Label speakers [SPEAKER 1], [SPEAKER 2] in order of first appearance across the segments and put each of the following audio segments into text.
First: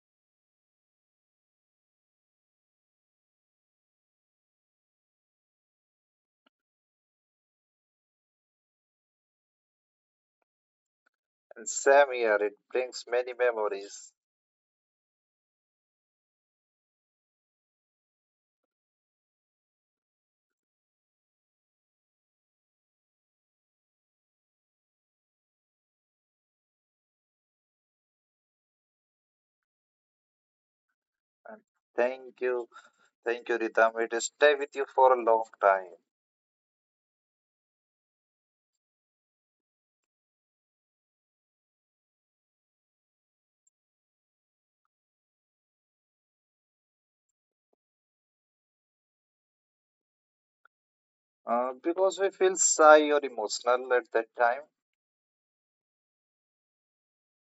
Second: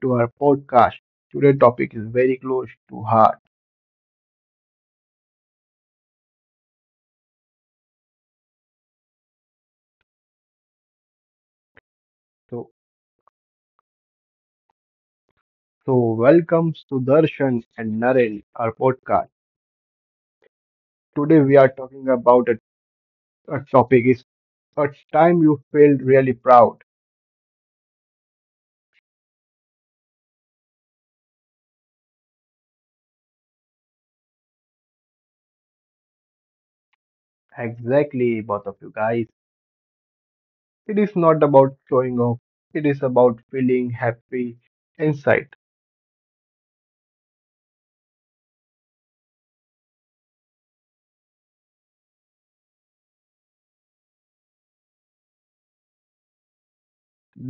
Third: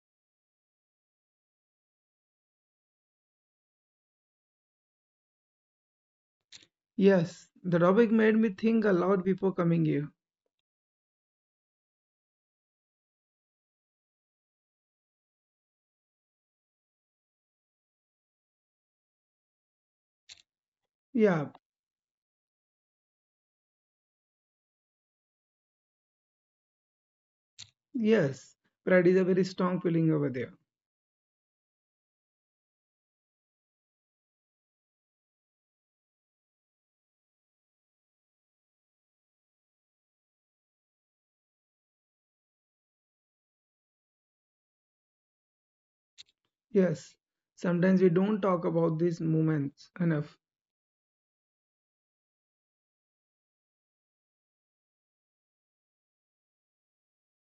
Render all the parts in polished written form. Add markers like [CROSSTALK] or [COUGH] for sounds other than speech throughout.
[SPEAKER 1] to our podcast. Today's topic is very close to heart.
[SPEAKER 2] Yes, the topic made me think a lot before coming here.
[SPEAKER 3] And same here. It
[SPEAKER 1] So,
[SPEAKER 3] brings many memories.
[SPEAKER 1] so welcome Sudarshan and Naren, our podcast. Today
[SPEAKER 2] Yeah,
[SPEAKER 1] we are talking about a topic is a time you felt really proud.
[SPEAKER 2] yes, pride is a very strong feeling over there.
[SPEAKER 3] And thank you, thank you, Ritam. It will stay with you for a long time.
[SPEAKER 1] Exactly, both of you guys. It is not about showing off. It is about feeling happy inside.
[SPEAKER 2] Yes, sometimes we don't talk about these moments enough.
[SPEAKER 3] Because we feel shy or emotional at that time.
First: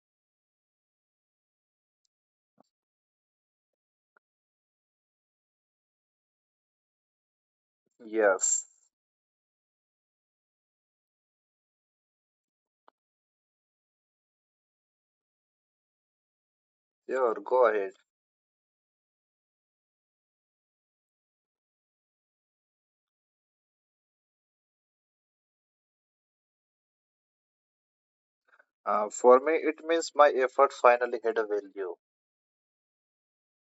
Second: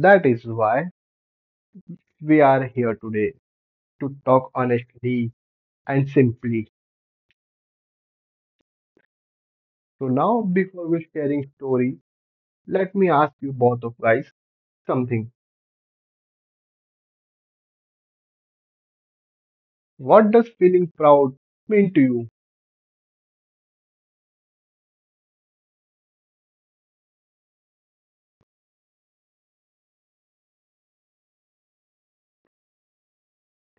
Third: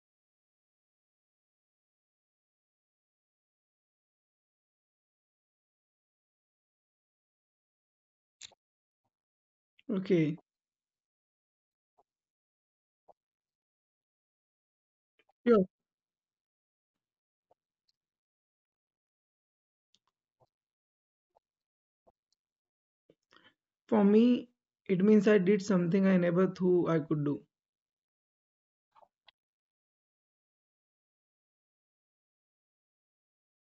[SPEAKER 1] That is why we are here today to talk honestly and simply.
[SPEAKER 3] Yes.
[SPEAKER 1] So
[SPEAKER 2] Okay,
[SPEAKER 1] now, before we sharing story, let me ask you both of guys something.
[SPEAKER 2] sure.
[SPEAKER 3] Sure, go ahead.
[SPEAKER 1] What does feeling proud mean to you?
[SPEAKER 2] For me, it means I did something I never thought I could do.
[SPEAKER 3] For me, it means my effort finally had a value.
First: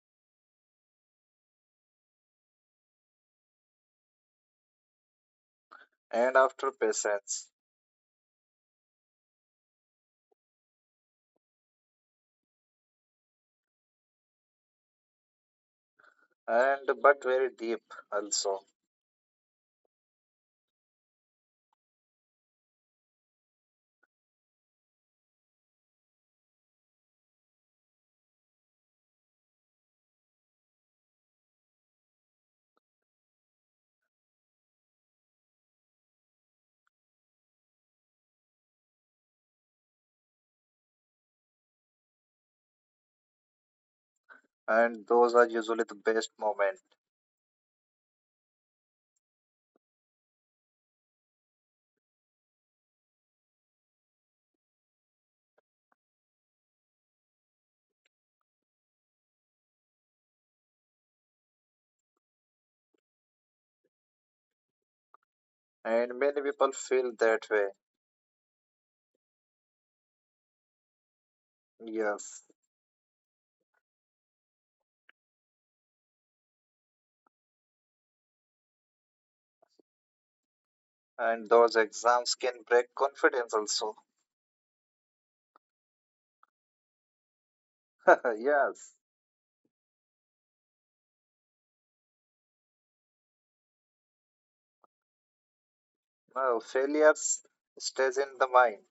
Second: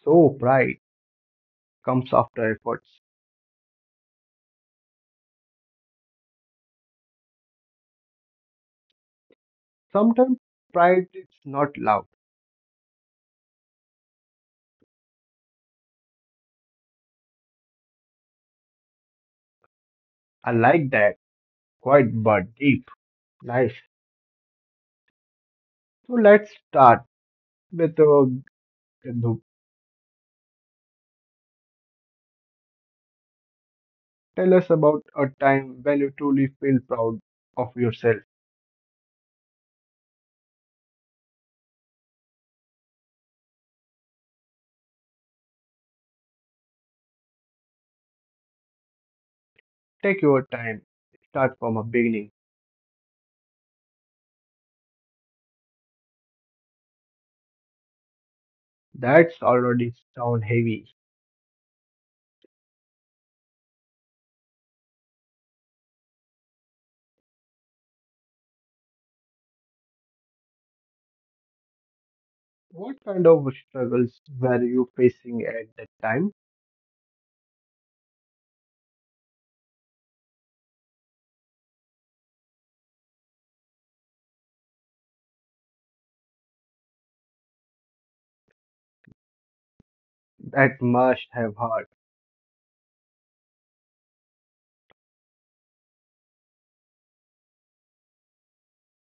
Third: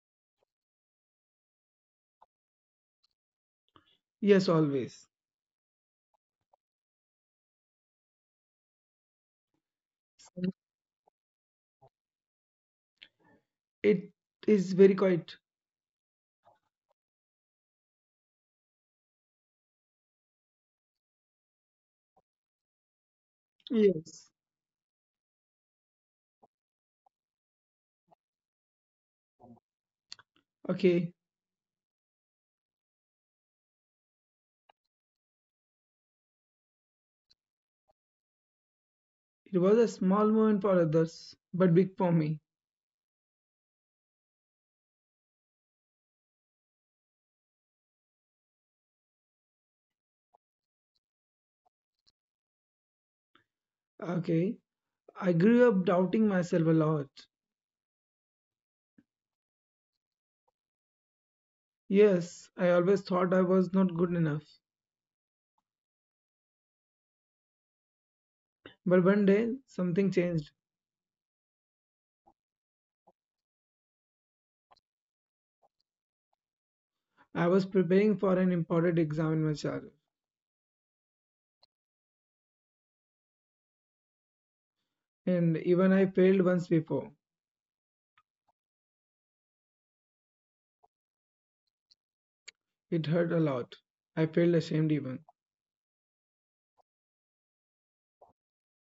[SPEAKER 1] So pride comes after efforts.
[SPEAKER 2] Yes, always.
[SPEAKER 3] And after patience.
[SPEAKER 1] Sometimes pride is not loud.
[SPEAKER 2] It is very quiet.
[SPEAKER 3] And but very deep also.
[SPEAKER 1] I like that. Quite but deep. Nice.
[SPEAKER 2] Yes.
[SPEAKER 1] So let's start with Gandhu.
[SPEAKER 2] Okay,
[SPEAKER 1] Tell us about a time when you truly feel proud of yourself.
[SPEAKER 2] it was a small moment for others, but big for me.
[SPEAKER 3] And those are usually the best moment.
[SPEAKER 1] Take your time. Start from a beginning.
[SPEAKER 2] Okay, I grew up doubting myself a lot.
[SPEAKER 1] That's already sound heavy.
[SPEAKER 2] Yes, I always thought I was not good enough.
[SPEAKER 3] And many people feel that way.
[SPEAKER 2] But one day, something changed.
[SPEAKER 3] Yes.
[SPEAKER 1] What kind of struggles were you facing at that time?
[SPEAKER 2] I was preparing for an important exam in my childhood,
[SPEAKER 3] And those exams can break confidence also.
[SPEAKER 2] and even I failed once before.
[SPEAKER 3] [LAUGHS] Yes.
[SPEAKER 1] That must have hurt.
[SPEAKER 2] It hurt a lot. I felt ashamed even.
[SPEAKER 3] No, failures stays in the mind.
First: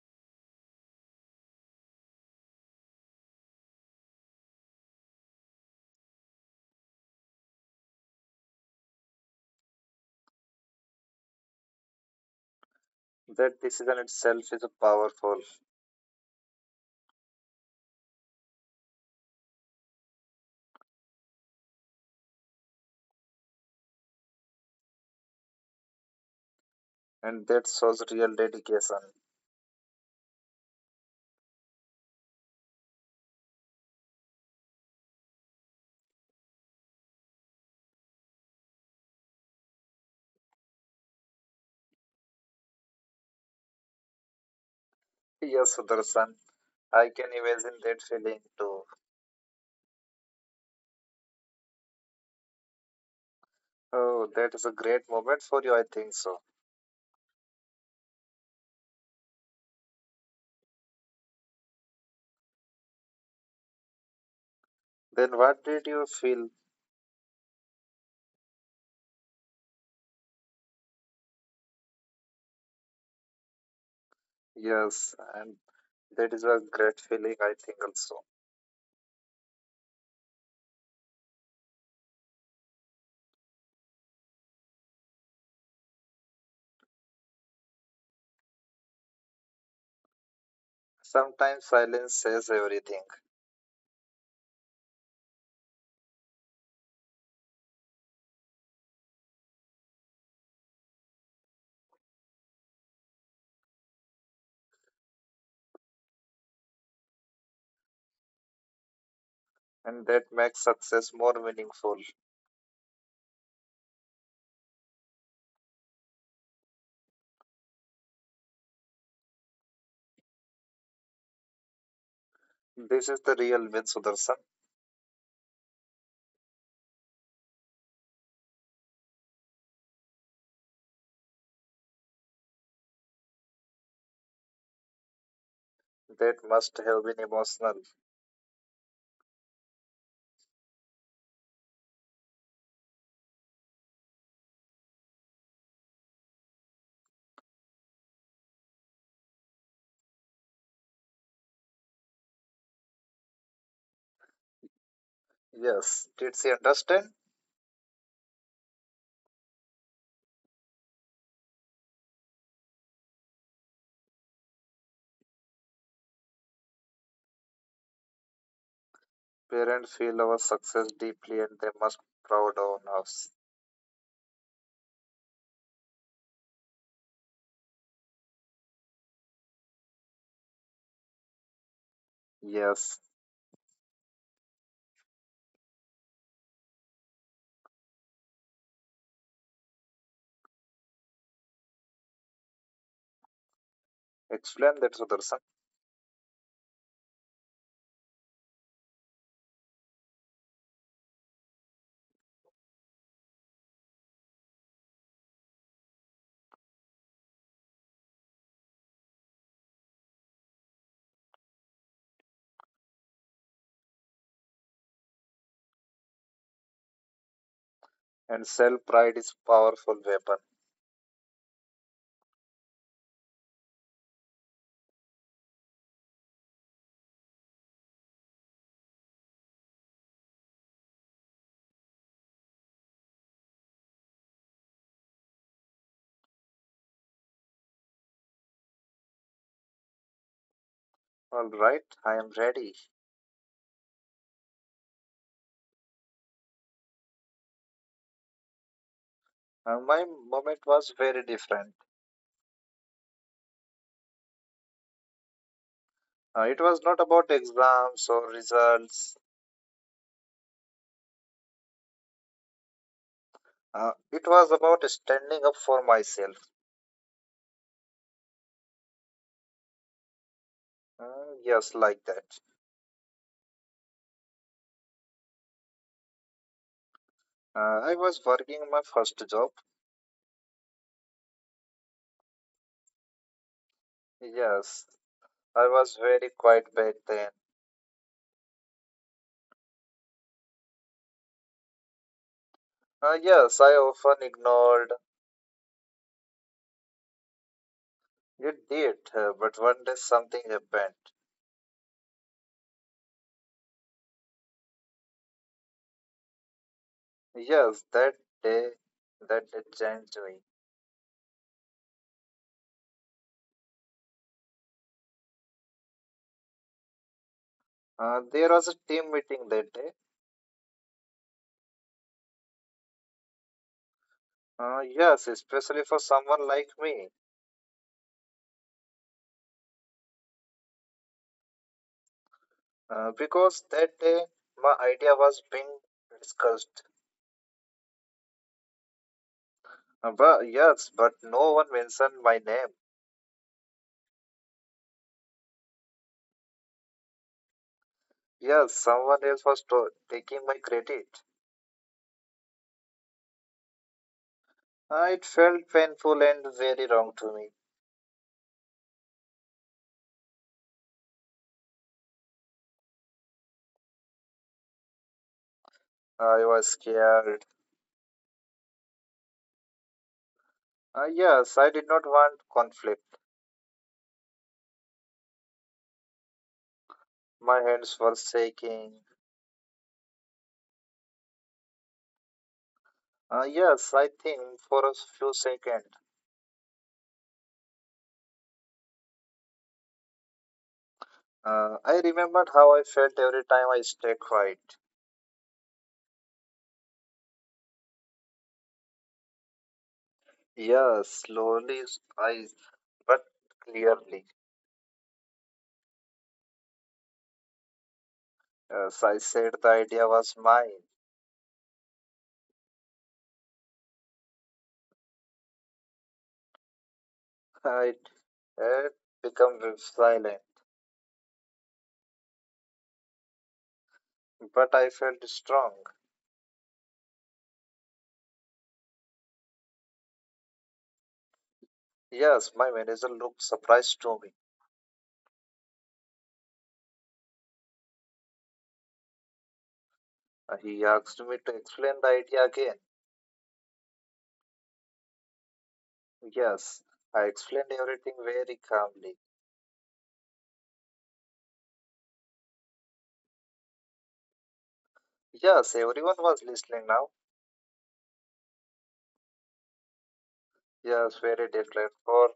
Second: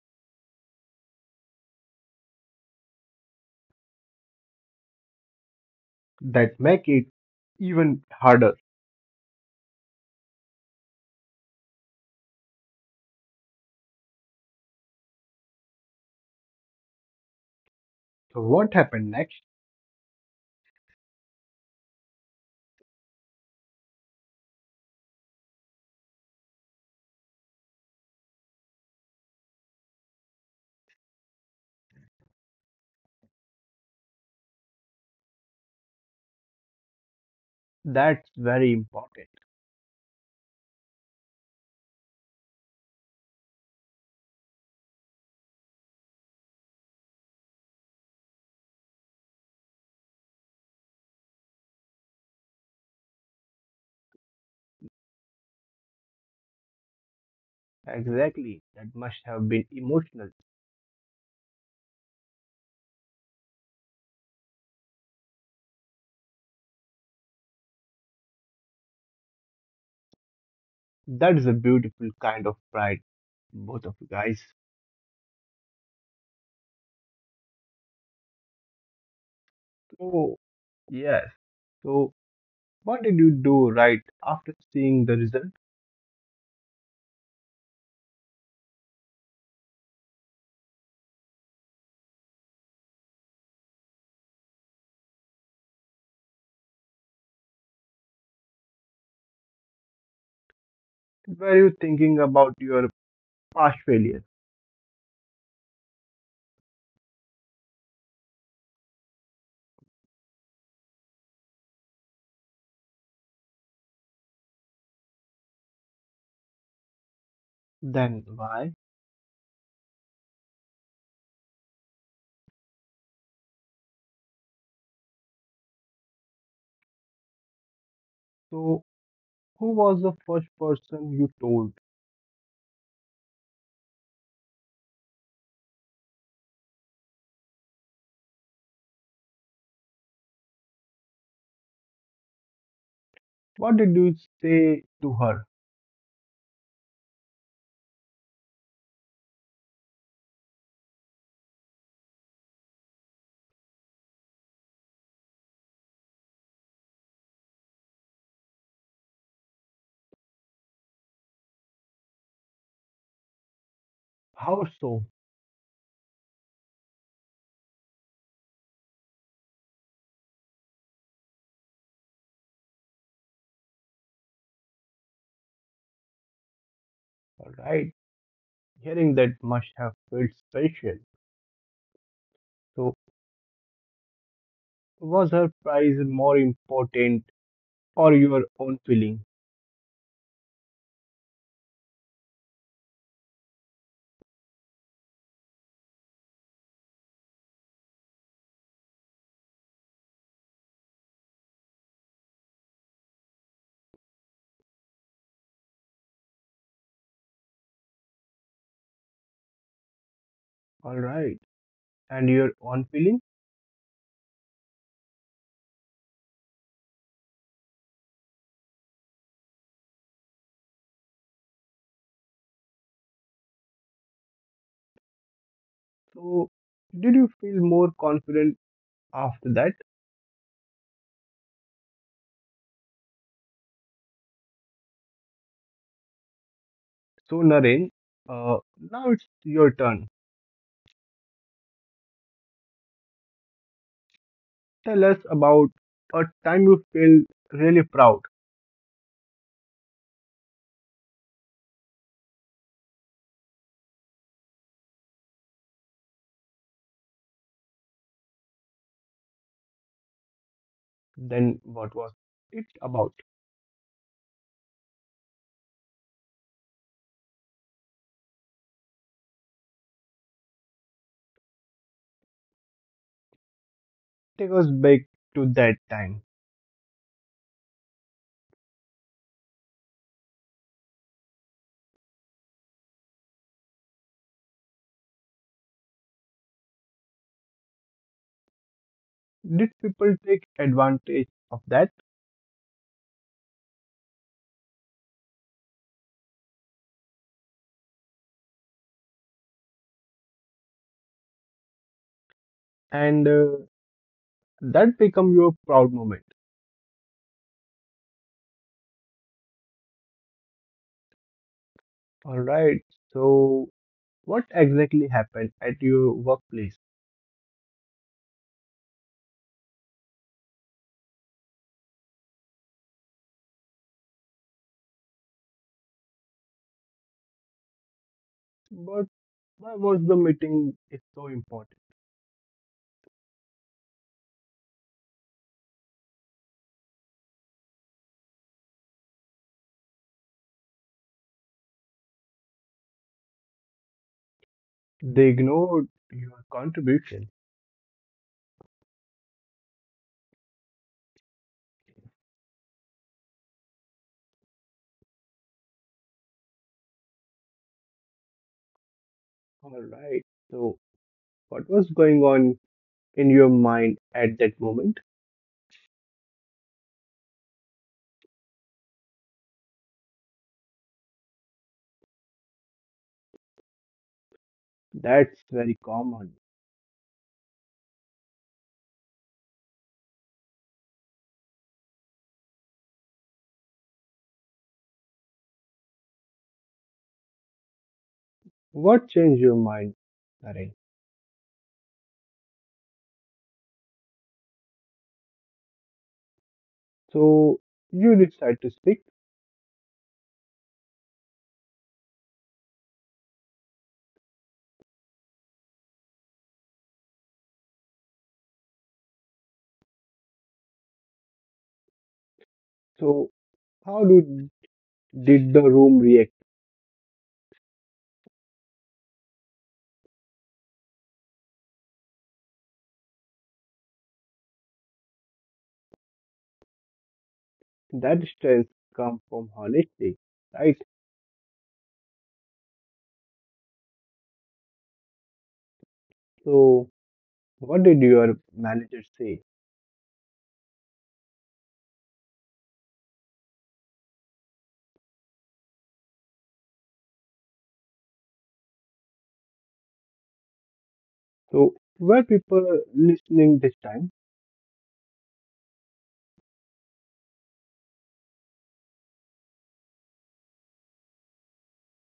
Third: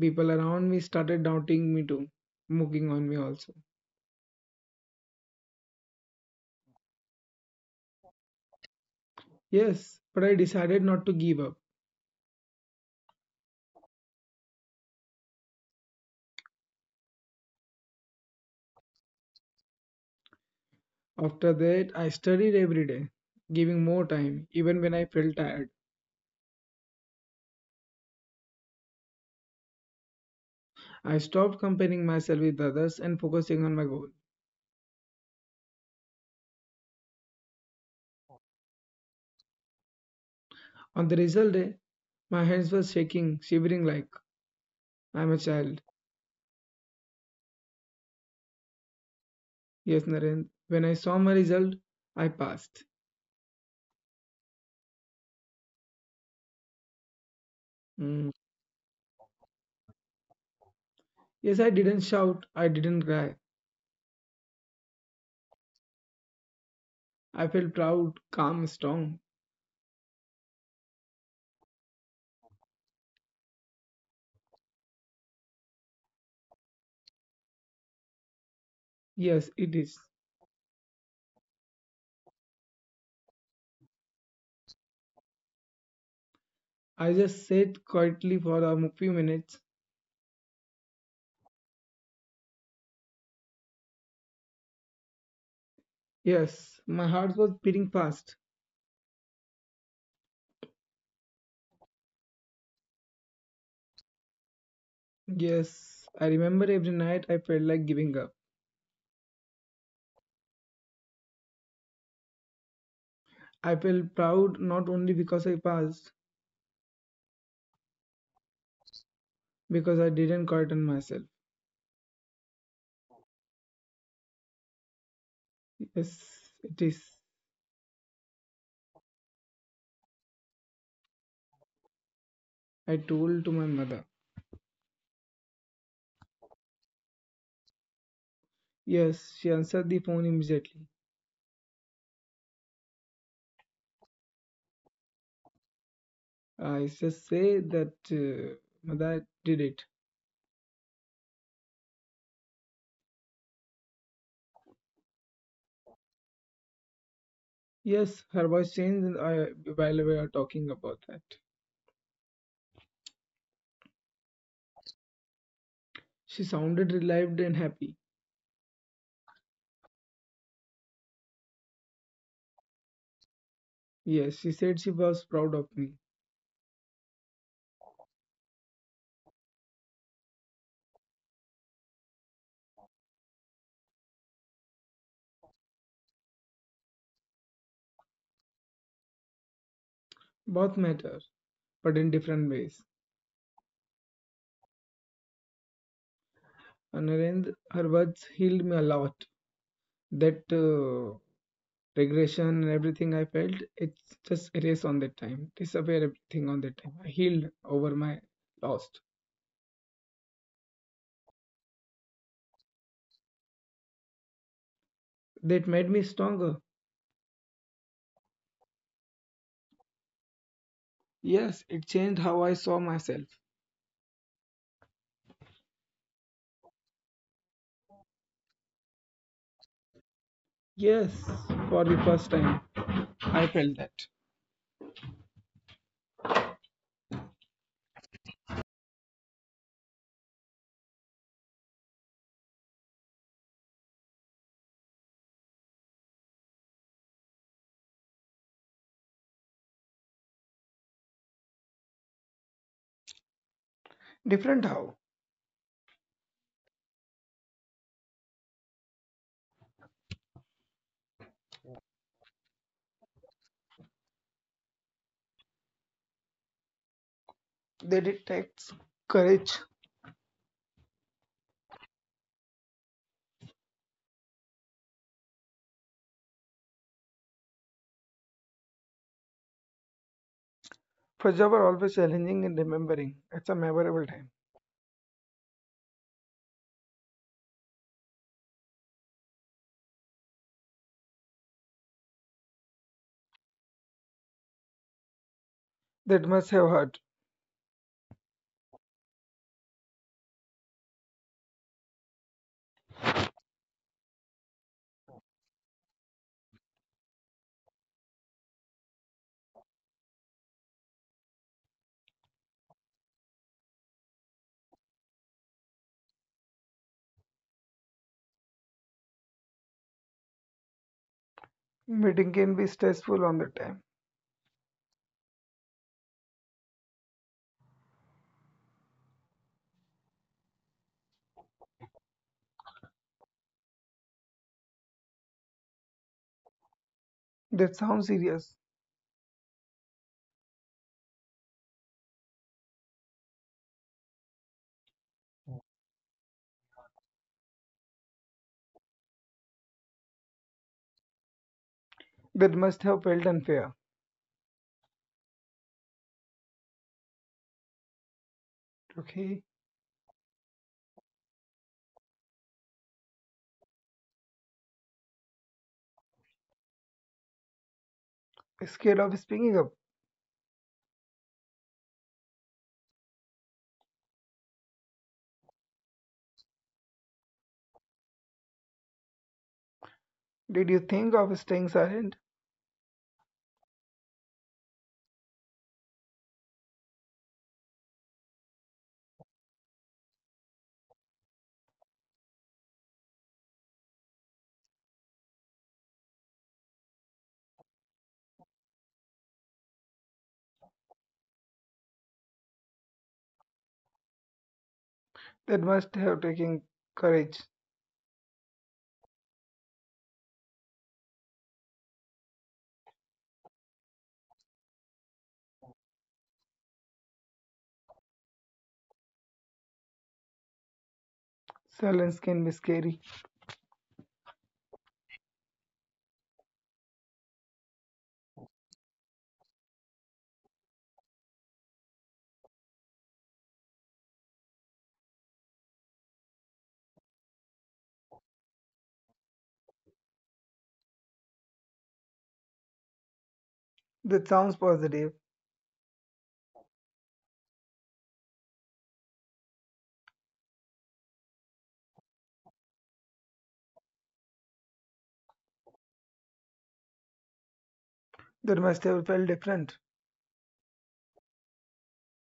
[SPEAKER 2] People around me started doubting me too, mocking on me also.
[SPEAKER 1] That make it even harder.
[SPEAKER 2] Yes, but I decided not to give up.
[SPEAKER 3] That decision itself is powerful,
[SPEAKER 1] So what happened next?
[SPEAKER 2] After that, I studied every day, giving more time, even when I felt tired.
[SPEAKER 3] and that shows real dedication.
[SPEAKER 2] I stopped comparing myself with others and focusing on my goal.
[SPEAKER 1] That's very important.
[SPEAKER 2] On the result day, my hands were shaking, shivering like I'm a
[SPEAKER 3] Yes,
[SPEAKER 2] child.
[SPEAKER 3] Sudarshan. I can imagine that feeling too.
[SPEAKER 2] Yes, Naren. When I saw my result, I passed.
[SPEAKER 3] Oh, that is a great moment for you, I think so.
[SPEAKER 2] Mm.
[SPEAKER 1] Exactly. That must have been emotional.
[SPEAKER 2] Yes, I didn't shout. I didn't cry.
[SPEAKER 3] Then what did you feel?
[SPEAKER 2] I felt proud, calm, strong.
[SPEAKER 1] That is a beautiful kind of pride, both of you guys.
[SPEAKER 3] Yes, and that is a great feeling, I think also.
[SPEAKER 2] Yes, it is.
[SPEAKER 1] So, yes. So what did you do right after seeing the result?
[SPEAKER 2] I just sat quietly for a few minutes.
[SPEAKER 3] Sometimes silence says everything,
[SPEAKER 2] Yes, my heart was beating fast.
[SPEAKER 1] Were you thinking about your past failures?
[SPEAKER 2] Yes, I remember every night I felt like giving up.
[SPEAKER 3] and that makes success more meaningful.
[SPEAKER 2] I felt proud not only because I passed,
[SPEAKER 1] Then why?
[SPEAKER 2] because I didn't quieten myself.
[SPEAKER 3] This is the real win, Sudarshan.
[SPEAKER 2] Yes, it is.
[SPEAKER 1] So who was the first person you told?
[SPEAKER 2] I told to my mother.
[SPEAKER 3] That must have been emotional.
[SPEAKER 2] Yes, she answered the phone immediately.
[SPEAKER 1] What did you say to her?
[SPEAKER 2] I just say that Mother did it.
[SPEAKER 3] Yes, did she understand?
[SPEAKER 2] Yes, her voice changed and I, while we were talking about that.
[SPEAKER 1] How so?
[SPEAKER 2] She sounded relieved and happy.
[SPEAKER 3] Parents feel our success deeply and they must proud on us.
[SPEAKER 2] Yes, she said she was proud of me.
[SPEAKER 1] All right. Hearing that must have felt special.
[SPEAKER 3] Yes,
[SPEAKER 1] So, was her prize more important or your own feeling?
[SPEAKER 2] Both matter, but in different ways.
[SPEAKER 3] explain that, Sudarshan.
[SPEAKER 2] And her, end, her words healed me a lot. That regression and everything I felt, it's just erased on that time. Disappear everything on that time. I healed over my lost.
[SPEAKER 1] Alright, and your own feeling?
[SPEAKER 2] That made me stronger.
[SPEAKER 3] And self pride is powerful weapon.
[SPEAKER 2] Yes, it changed how I saw myself.
[SPEAKER 1] So, did you feel more confident after that?
[SPEAKER 2] Yes, for the first time, I felt that.
[SPEAKER 1] So, Naren, uh, now it's your turn.
[SPEAKER 3] All right, I am ready.
[SPEAKER 1] Tell us about a time you feel really proud.
[SPEAKER 3] And my moment was very different.
[SPEAKER 2] Different how
[SPEAKER 3] It was not about exams or results.
[SPEAKER 1] Then, what was it about?
[SPEAKER 3] It was about standing up for myself.
[SPEAKER 2] they detect courage.
[SPEAKER 3] Mm, yes, like that.
[SPEAKER 1] Take us back to that time.
[SPEAKER 3] I was working my first job.
[SPEAKER 2] Punjab are always challenging in remembering. It's a memorable time.
[SPEAKER 3] Yes, I was very quiet back then.
[SPEAKER 1] Did people take advantage of that?
[SPEAKER 3] Yes, I often ignored.
[SPEAKER 2] That must have hurt.
[SPEAKER 3] You did, but one day something happened.
[SPEAKER 1] And that become your proud moment?
[SPEAKER 3] Yes, day, that day changed me.
[SPEAKER 1] All right. So, what exactly happened at your workplace?
[SPEAKER 3] There was a team meeting that day.
[SPEAKER 2] Meeting can be stressful on the time.
[SPEAKER 3] Yes, especially for someone like me.
[SPEAKER 1] But why was the meeting is so important?
[SPEAKER 3] Because that day my idea was being discussed.
[SPEAKER 2] That sounds serious.
[SPEAKER 3] But yes, but no one mentioned my name.
[SPEAKER 1] They ignored your contribution.
[SPEAKER 3] Yes, someone else was taking my credit.
[SPEAKER 2] That must have felt unfair.
[SPEAKER 3] It felt painful and very wrong to me.
[SPEAKER 2] Okay.
[SPEAKER 1] All right. So, what was going on in your mind at that moment?
[SPEAKER 3] I was scared.
[SPEAKER 2] Scared of speaking up.
[SPEAKER 3] Yes, I did not want conflict.
[SPEAKER 1] That's very common.
[SPEAKER 3] My hands were shaking.
[SPEAKER 2] Did you think of staying silent?
[SPEAKER 3] Yes, I think for a few seconds.
[SPEAKER 1] What changed your mind, Naren?
[SPEAKER 3] I remembered how I felt every time I stayed quiet.
[SPEAKER 1] So, you decide to speak.
[SPEAKER 3] Yes, slowly, I, but clearly.
[SPEAKER 2] That must have taken courage.
[SPEAKER 3] Yes, I said the idea was mine.
[SPEAKER 1] So, how did the room react?
[SPEAKER 3] [LAUGHS] I had become silent,
[SPEAKER 2] Silence can be scary.
[SPEAKER 3] but I felt strong.
[SPEAKER 1] That strength come from honesty, right?
[SPEAKER 3] Yes, my manager looked surprised to me.
[SPEAKER 1] So, what did your manager say?
[SPEAKER 3] He asked me to explain the idea again.
[SPEAKER 2] That sounds positive.
[SPEAKER 3] Yes, I explained everything very calmly.
[SPEAKER 1] So, were people listening this time?
[SPEAKER 3] Yes, everyone was listening now.
[SPEAKER 2] That must have felt different.
[SPEAKER 3] Yes, very different. For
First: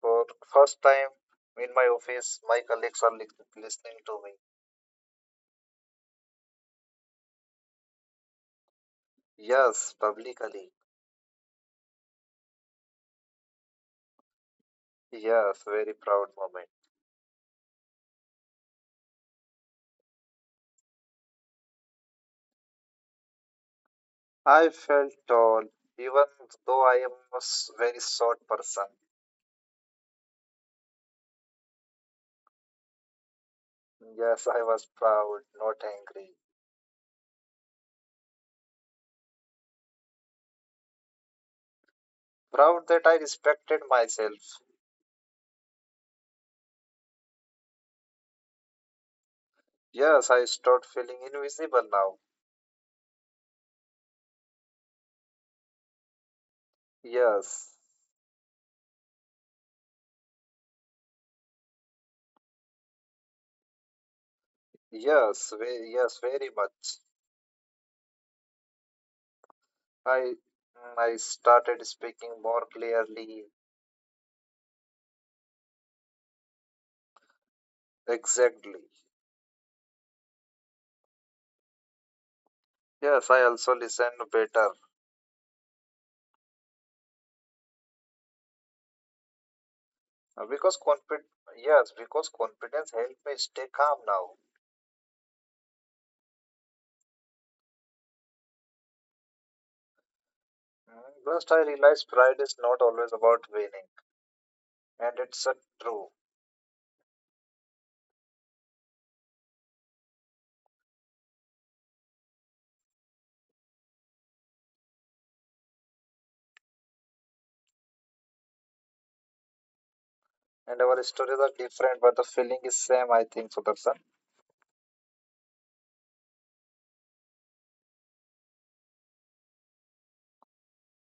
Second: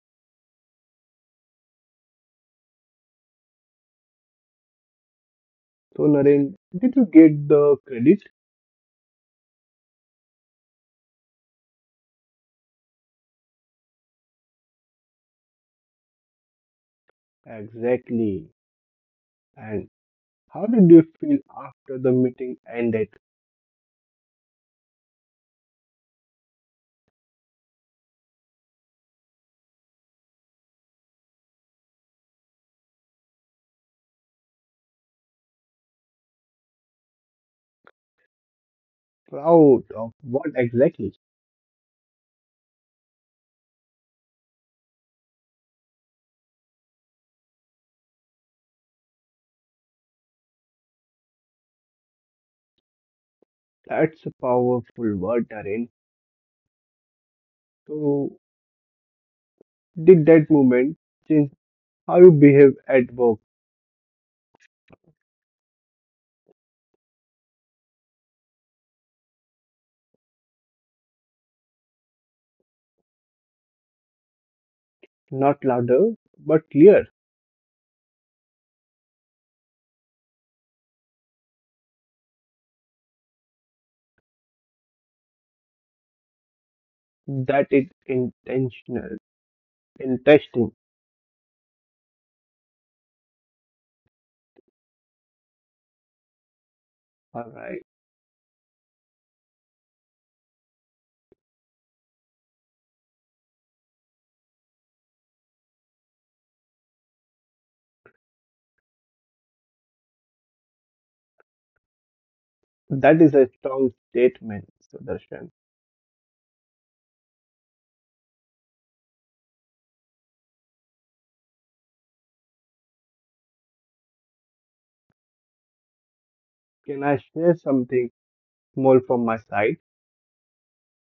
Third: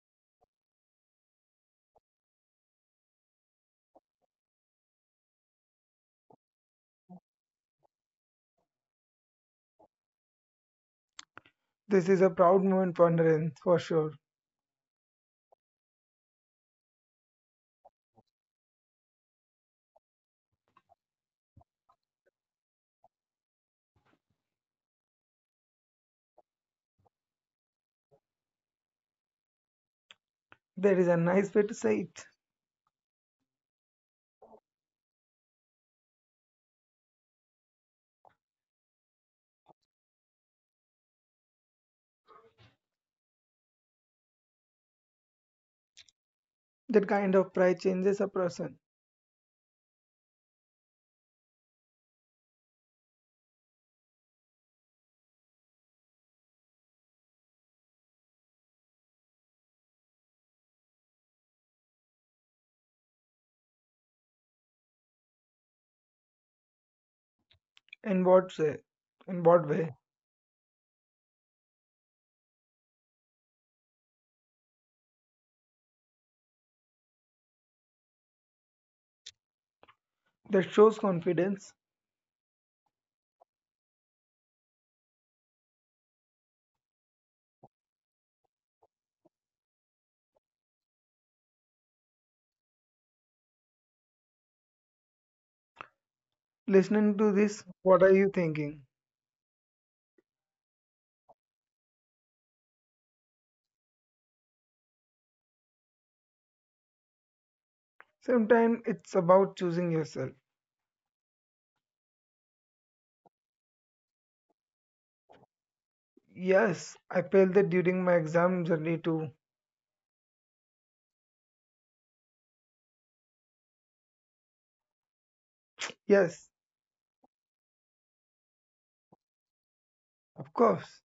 [SPEAKER 3] for first time in my office, my colleagues are listening to me.
[SPEAKER 1] So, Naren, did you get the credit?
[SPEAKER 3] Yes, publicly.
[SPEAKER 2] This is a proud moment for Narendra, for sure.
[SPEAKER 3] Yes, very proud moment.
[SPEAKER 1] Exactly. And how did you feel after the meeting ended?
[SPEAKER 3] I felt tall, even though I am a very short person.
[SPEAKER 2] There is a nice way to say it.
[SPEAKER 3] Yes, I was proud, not angry.
[SPEAKER 1] Proud of what exactly?
[SPEAKER 3] Proud that I respected myself.
[SPEAKER 2] That kind of pride changes a person.
[SPEAKER 3] Yes, I start feeling invisible now.
[SPEAKER 1] That's a powerful word, Naren.
[SPEAKER 3] Yes,
[SPEAKER 1] So, did that moment change how you behave at work?
[SPEAKER 3] yes, ve yes, very much.
[SPEAKER 2] In what way? In what way?
[SPEAKER 3] I I started speaking more clearly.
[SPEAKER 1] Not louder, but clear.
[SPEAKER 3] Exactly.
[SPEAKER 2] That shows confidence.
[SPEAKER 3] Yes, I also listen better.
[SPEAKER 1] That is intentional. Interesting.
[SPEAKER 3] Because confid. Yes, because confidence helped me stay calm now.
[SPEAKER 2] Listening to
[SPEAKER 1] All
[SPEAKER 2] this,
[SPEAKER 1] right.
[SPEAKER 2] what are you thinking?
[SPEAKER 3] Just I realized pride is not always about winning, and it's a true.
[SPEAKER 2] Sometimes it's about choosing yourself.
[SPEAKER 1] That is a strong statement, Sudarshan.
[SPEAKER 2] Yes, I failed that during my exam journey too.
[SPEAKER 3] And our stories are different, but the feeling is same. I think, Sudarshan.
[SPEAKER 2] Yes,
[SPEAKER 1] Can I share something small from my side?
[SPEAKER 2] of course.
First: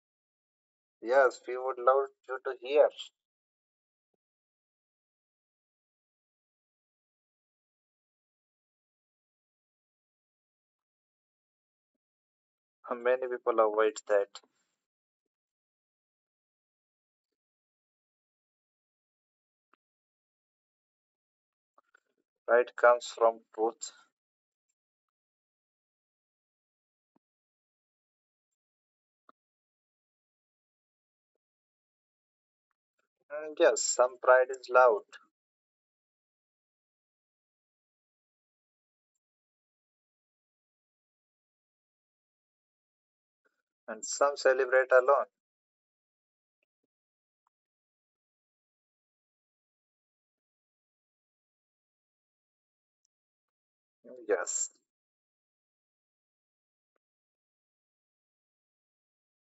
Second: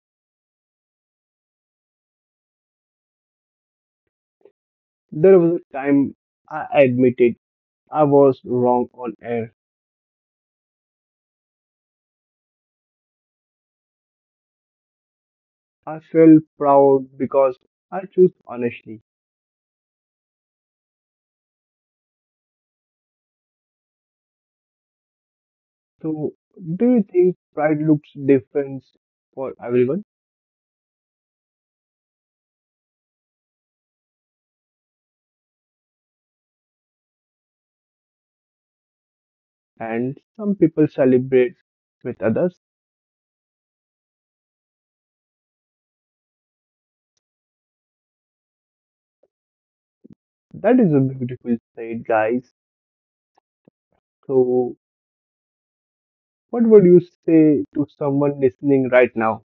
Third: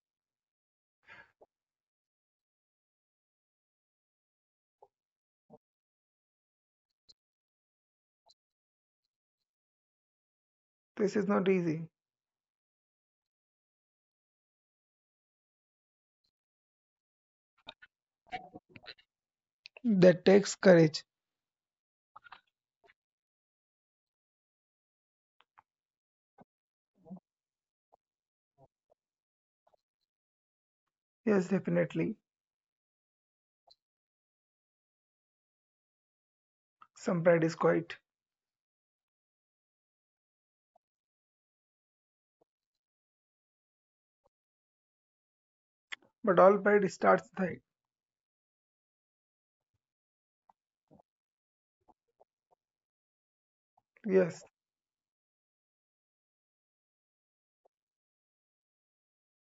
[SPEAKER 3] Yes, we would love you to hear.
[SPEAKER 1] There was a time I admitted I was wrong on air.
[SPEAKER 2] This is not easy.
[SPEAKER 3] Many people avoid that.
[SPEAKER 1] I felt proud because I chose honestly.
[SPEAKER 2] That takes courage.
[SPEAKER 3] Pride comes from truth.
[SPEAKER 1] So, do you think pride looks different for everyone?
[SPEAKER 2] Yes, definitely.
[SPEAKER 3] Mm, yes, some pride is loud,
[SPEAKER 2] Some pride is quiet,
[SPEAKER 1] And some people celebrate with others?
[SPEAKER 3] and some celebrate alone.
[SPEAKER 2] but all pride starts there.
[SPEAKER 1] That is a beautiful side, guys.
[SPEAKER 3] Mm,
[SPEAKER 2] Yes,
[SPEAKER 3] yes.
[SPEAKER 1] So, what would you say to someone listening right now?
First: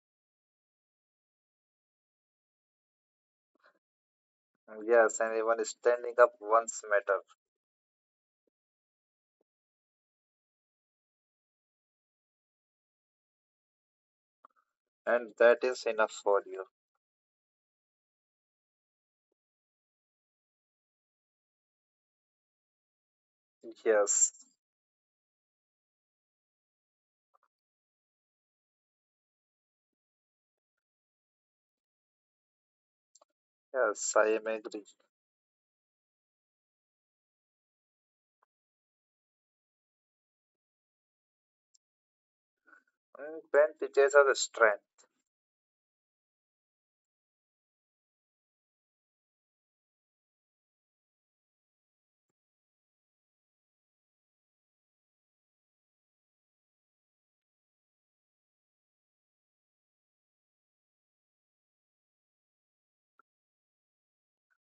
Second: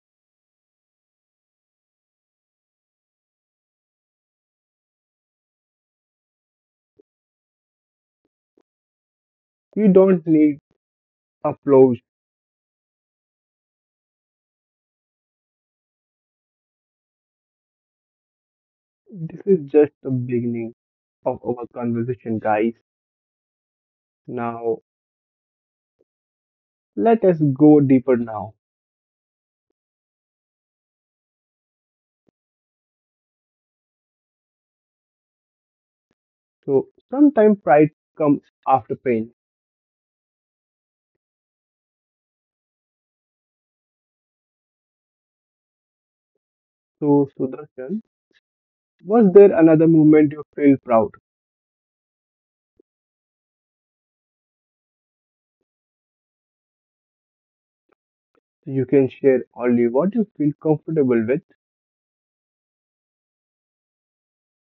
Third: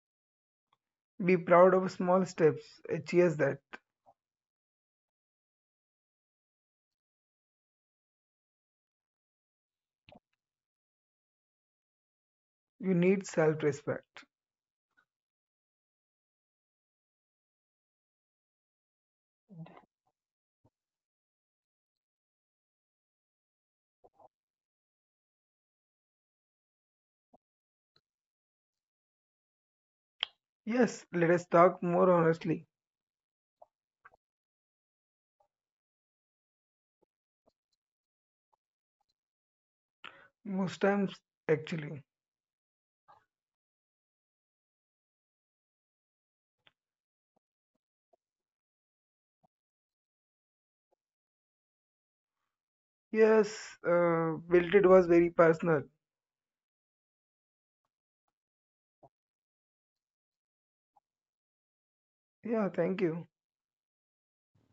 [SPEAKER 2] be proud of small steps. Cheers that.
[SPEAKER 3] Mm, yes, and even standing up once matter.
[SPEAKER 1] You don't need applause.
[SPEAKER 2] You need self respect.
[SPEAKER 3] And that is enough for you.
[SPEAKER 1] This is just the beginning of our conversation, guys.
[SPEAKER 3] Yes,
[SPEAKER 1] Now, let us go deeper now.
[SPEAKER 2] Yes, let us talk more honestly.
[SPEAKER 3] yes, I am agree.
[SPEAKER 1] So, sometimes pride comes after pain.
[SPEAKER 2] Most times, actually.
[SPEAKER 3] When teachers are the strength.
[SPEAKER 1] So, Sudarshan, was there another moment you feel proud?
[SPEAKER 2] Yes, built it was very personal.
[SPEAKER 1] So, you can share only what you feel comfortable with.
[SPEAKER 2] Yeah, thank you.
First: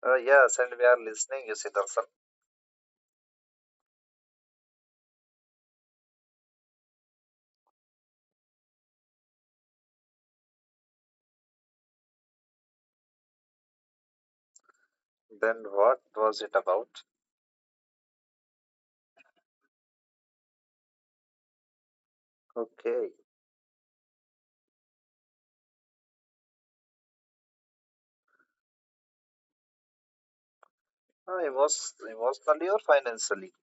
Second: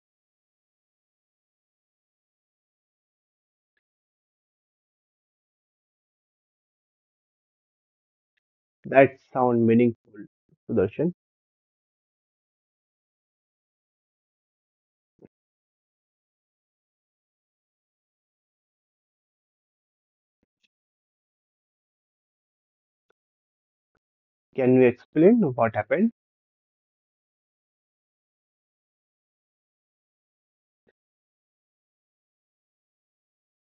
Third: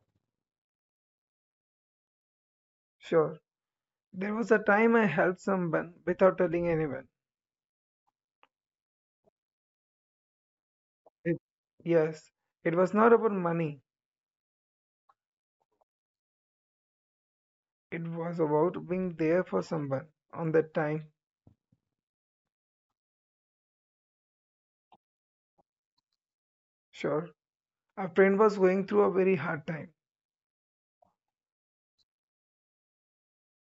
[SPEAKER 3] Yes, and we are listening, you see, Darshan.
[SPEAKER 2] Sure. There was a time I helped someone without telling anyone.
[SPEAKER 1] That sound meaningful. Sudarshan,
[SPEAKER 2] It, yes, it was not about money.
[SPEAKER 3] Then what was it about?
[SPEAKER 2] It was about being there for someone on that time.
[SPEAKER 3] Okay.
[SPEAKER 1] can you explain what happened?
[SPEAKER 2] Sure. A friend was going through a very hard time.
[SPEAKER 3] Emotionally or financially?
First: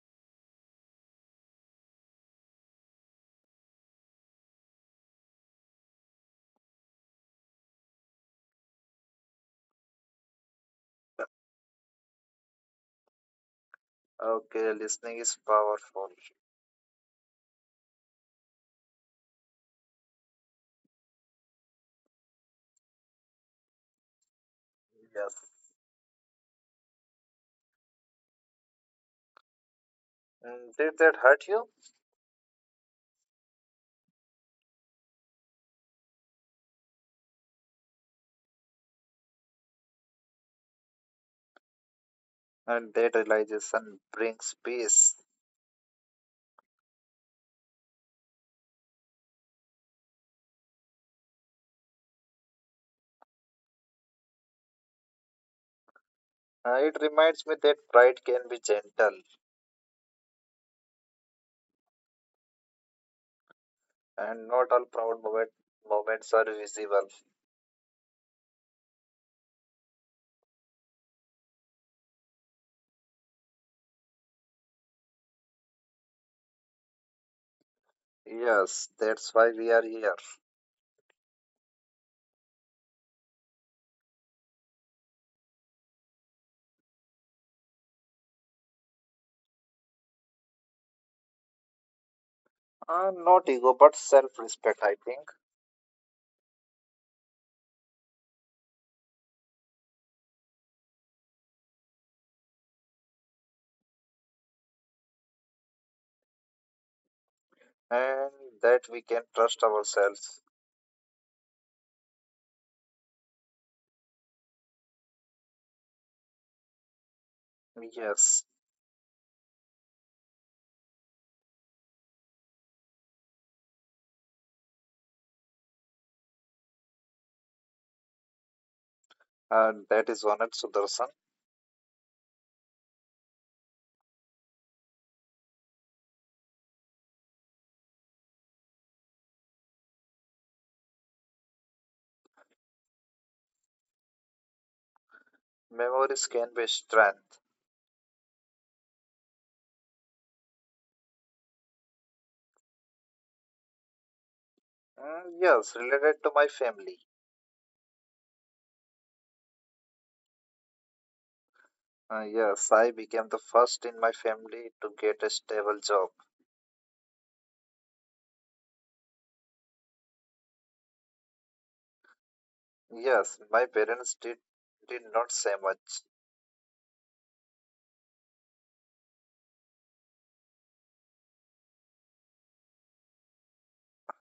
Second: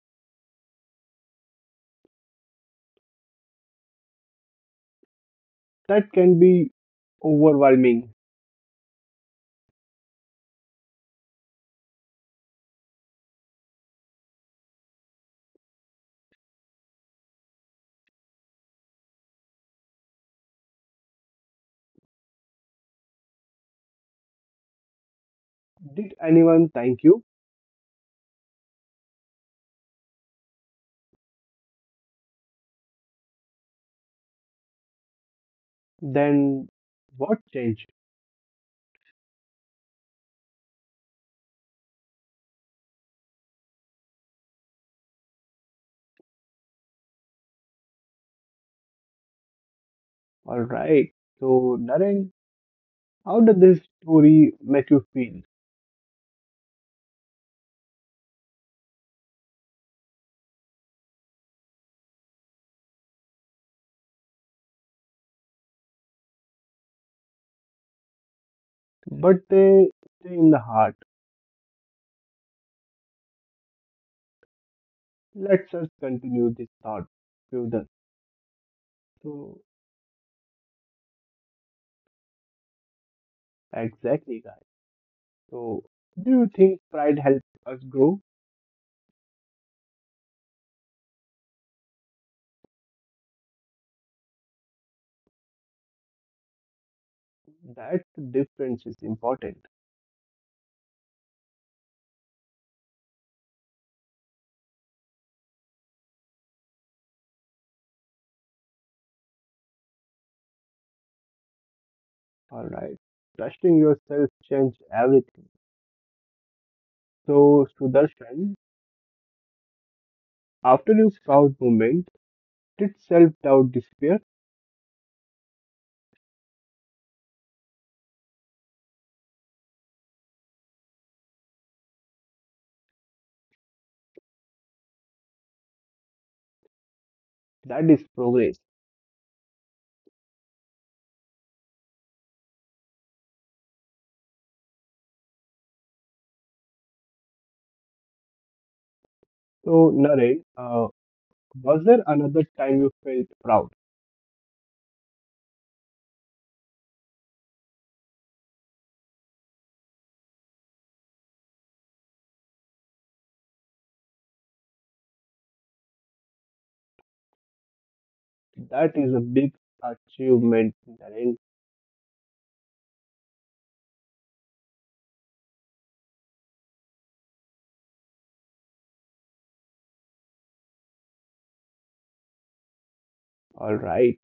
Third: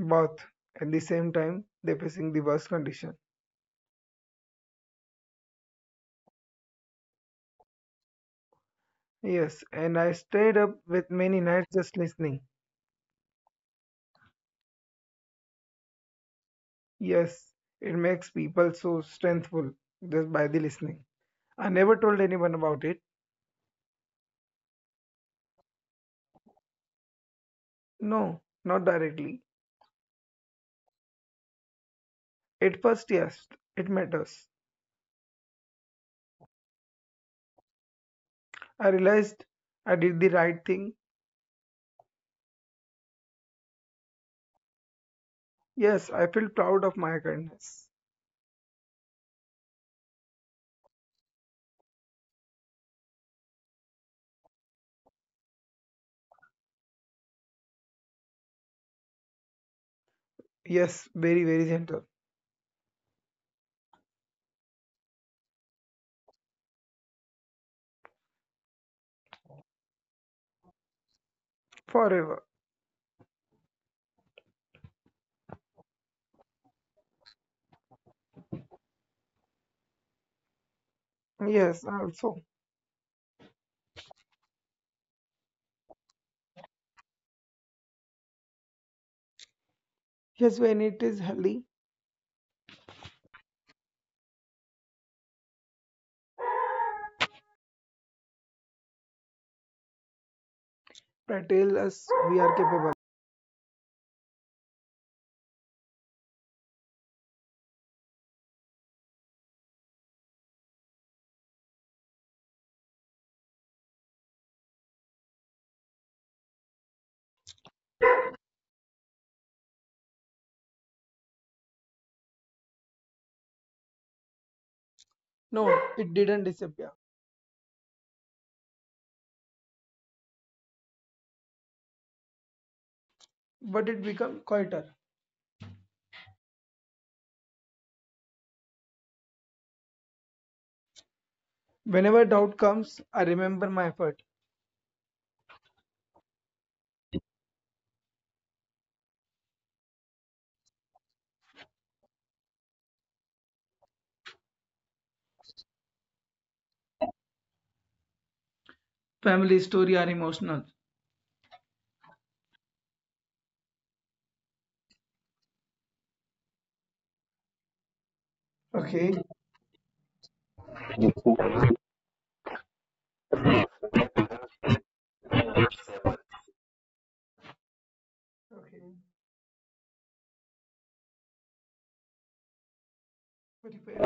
[SPEAKER 2] Both at the same time, they facing the worst condition.
[SPEAKER 1] That can be overwhelming.
[SPEAKER 2] Yes, and I stayed up with many nights just listening.
[SPEAKER 3] Okay, listening is powerful.
[SPEAKER 2] Yes, it makes people so strengthful just by the listening. I never told anyone about it.
[SPEAKER 3] Yes.
[SPEAKER 1] Did anyone thank you?
[SPEAKER 2] No, not directly.
[SPEAKER 3] Did that hurt you?
[SPEAKER 2] At first, yes, it matters.
[SPEAKER 1] Then what changed?
[SPEAKER 2] I realized I did the right thing.
[SPEAKER 3] And that realization brings peace.
[SPEAKER 2] Yes, I feel proud of my kindness.
[SPEAKER 1] All right. So, Naren, how did this story make you feel?
[SPEAKER 3] It reminds me that pride can be gentle,
[SPEAKER 2] Yes, very, very gentle.
[SPEAKER 3] and not all proud moments are visible.
[SPEAKER 1] But they stay in the heart.
[SPEAKER 2] Forever.
[SPEAKER 1] Let's us continue this thought further.
[SPEAKER 3] Yes, that's why
[SPEAKER 1] So,
[SPEAKER 3] we are here.
[SPEAKER 2] Yes, also.
[SPEAKER 1] exactly, guys. So, do you think pride helps us grow?
[SPEAKER 2] Yes, when it is healthy,
[SPEAKER 3] Not ego, but self respect, I think,
[SPEAKER 1] That difference is important.
[SPEAKER 2] that tells us we are capable.
[SPEAKER 3] and that we can trust ourselves.
[SPEAKER 1] All right. Trusting yourself changes everything. So,
[SPEAKER 3] Yes,
[SPEAKER 1] Sudarshan, after your proud moment, did self doubt disappear?
[SPEAKER 2] No, it didn't disappear,
[SPEAKER 3] and that is honored, Sudarshan.
[SPEAKER 2] but it became quieter.
[SPEAKER 1] That is progress.
[SPEAKER 2] Whenever doubt comes, I remember my effort.
[SPEAKER 3] Memories can be strength.
[SPEAKER 1] So, Naren, was there another time you felt proud?
[SPEAKER 3] Mm, yes, related to my family.
[SPEAKER 2] Family story are emotional.
[SPEAKER 3] Yes, I became the first in my family to get a stable job.
[SPEAKER 1] That is a
[SPEAKER 2] Okay.
[SPEAKER 1] big achievement, Naren.
[SPEAKER 3] Yes, my parents did not say much.
[SPEAKER 1] All right.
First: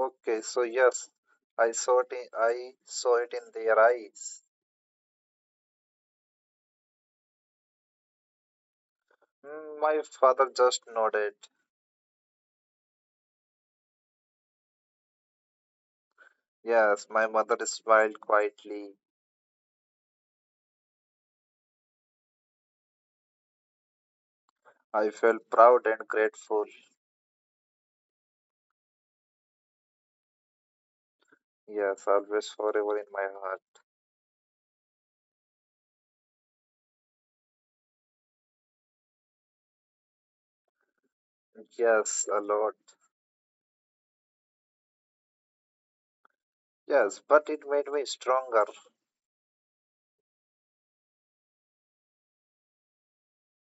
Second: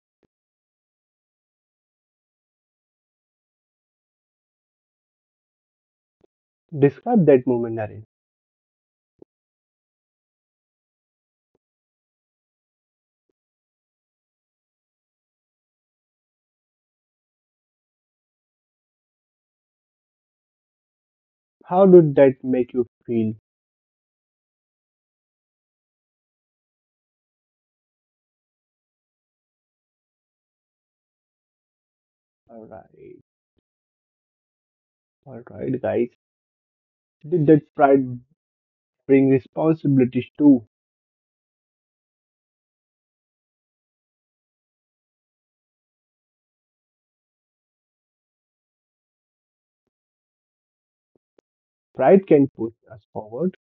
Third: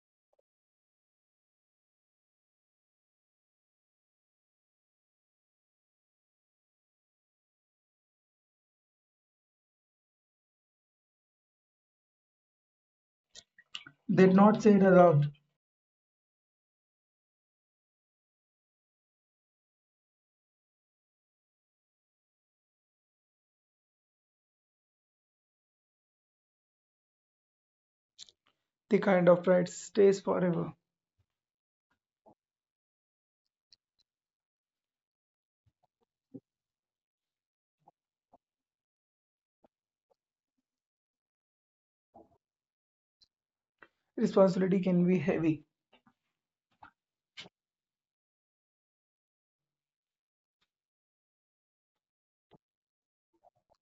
[SPEAKER 3] Okay, so yes, I saw it. I saw it in their eyes.
[SPEAKER 1] Describe that moment, Naren.
[SPEAKER 3] My father just nodded.
[SPEAKER 2] They did not say it aloud.
[SPEAKER 3] Yes, my mother smiled quietly.
[SPEAKER 1] How did that make you feel?
[SPEAKER 3] I felt proud and grateful.
[SPEAKER 2] The kind of pride stays forever.
[SPEAKER 3] Yes, always forever in my
[SPEAKER 1] Alright,
[SPEAKER 3] heart.
[SPEAKER 1] alright, guys. Did that pride bring responsibilities too?
[SPEAKER 3] Yes, a lot.
[SPEAKER 2] Responsibility can be heavy
[SPEAKER 3] Yes, but it made me stronger.
[SPEAKER 1] Pride can push us forward.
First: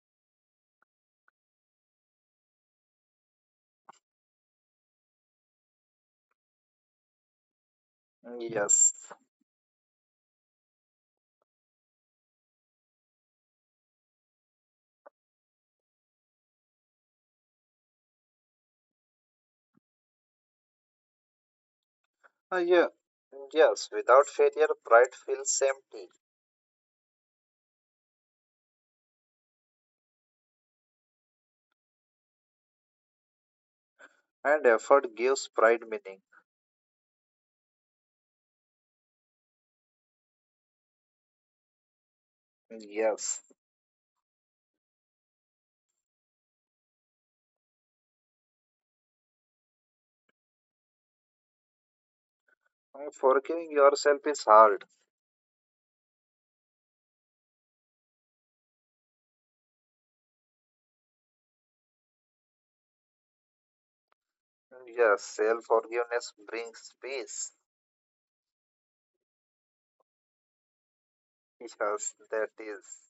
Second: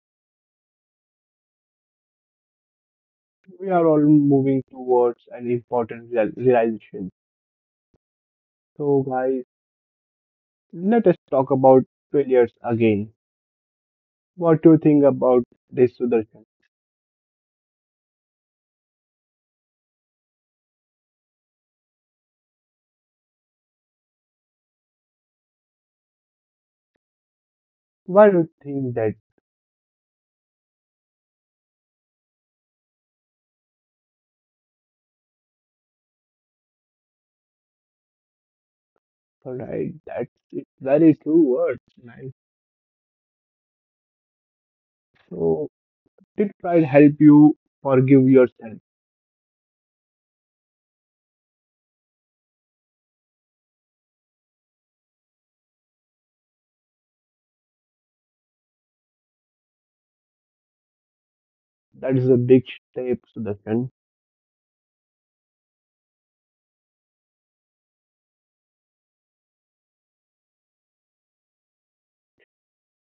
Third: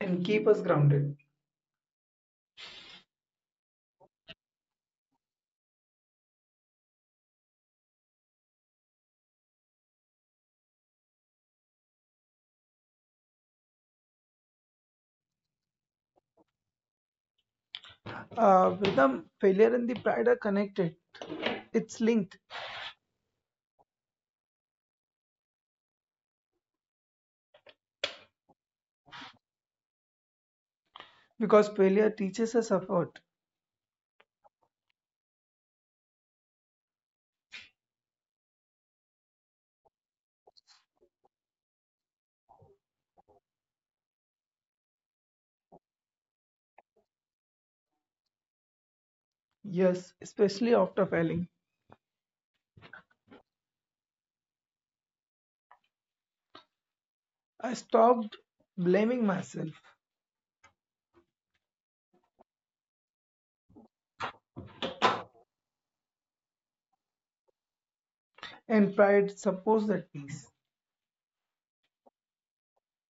[SPEAKER 2] and keep us grounded.
[SPEAKER 1] We are all moving towards an important realization.
[SPEAKER 3] Yes.
[SPEAKER 1] So, guys, let us talk about failures again. What do you think about this, Sudarshan?
[SPEAKER 2] Vedam, failure and the pride are connected. It's linked
[SPEAKER 3] Yeah. Yes, without failure, pride feels empty,
[SPEAKER 1] Why do you think that?
[SPEAKER 2] because failure teaches us effort.
[SPEAKER 3] and effort gives pride meaning.
[SPEAKER 1] Alright, that's it's very true words, man.
[SPEAKER 3] Yes.
[SPEAKER 1] So, did pride help you forgive yourself?
[SPEAKER 2] Yes, especially after failing.
[SPEAKER 3] Forgiving yourself is hard.
[SPEAKER 2] I stopped blaming myself
[SPEAKER 1] That is a big step, Sudarshan.
[SPEAKER 3] Yes, self forgiveness brings peace.
[SPEAKER 2] and pride supports that peace.
[SPEAKER 3] Yes, that is.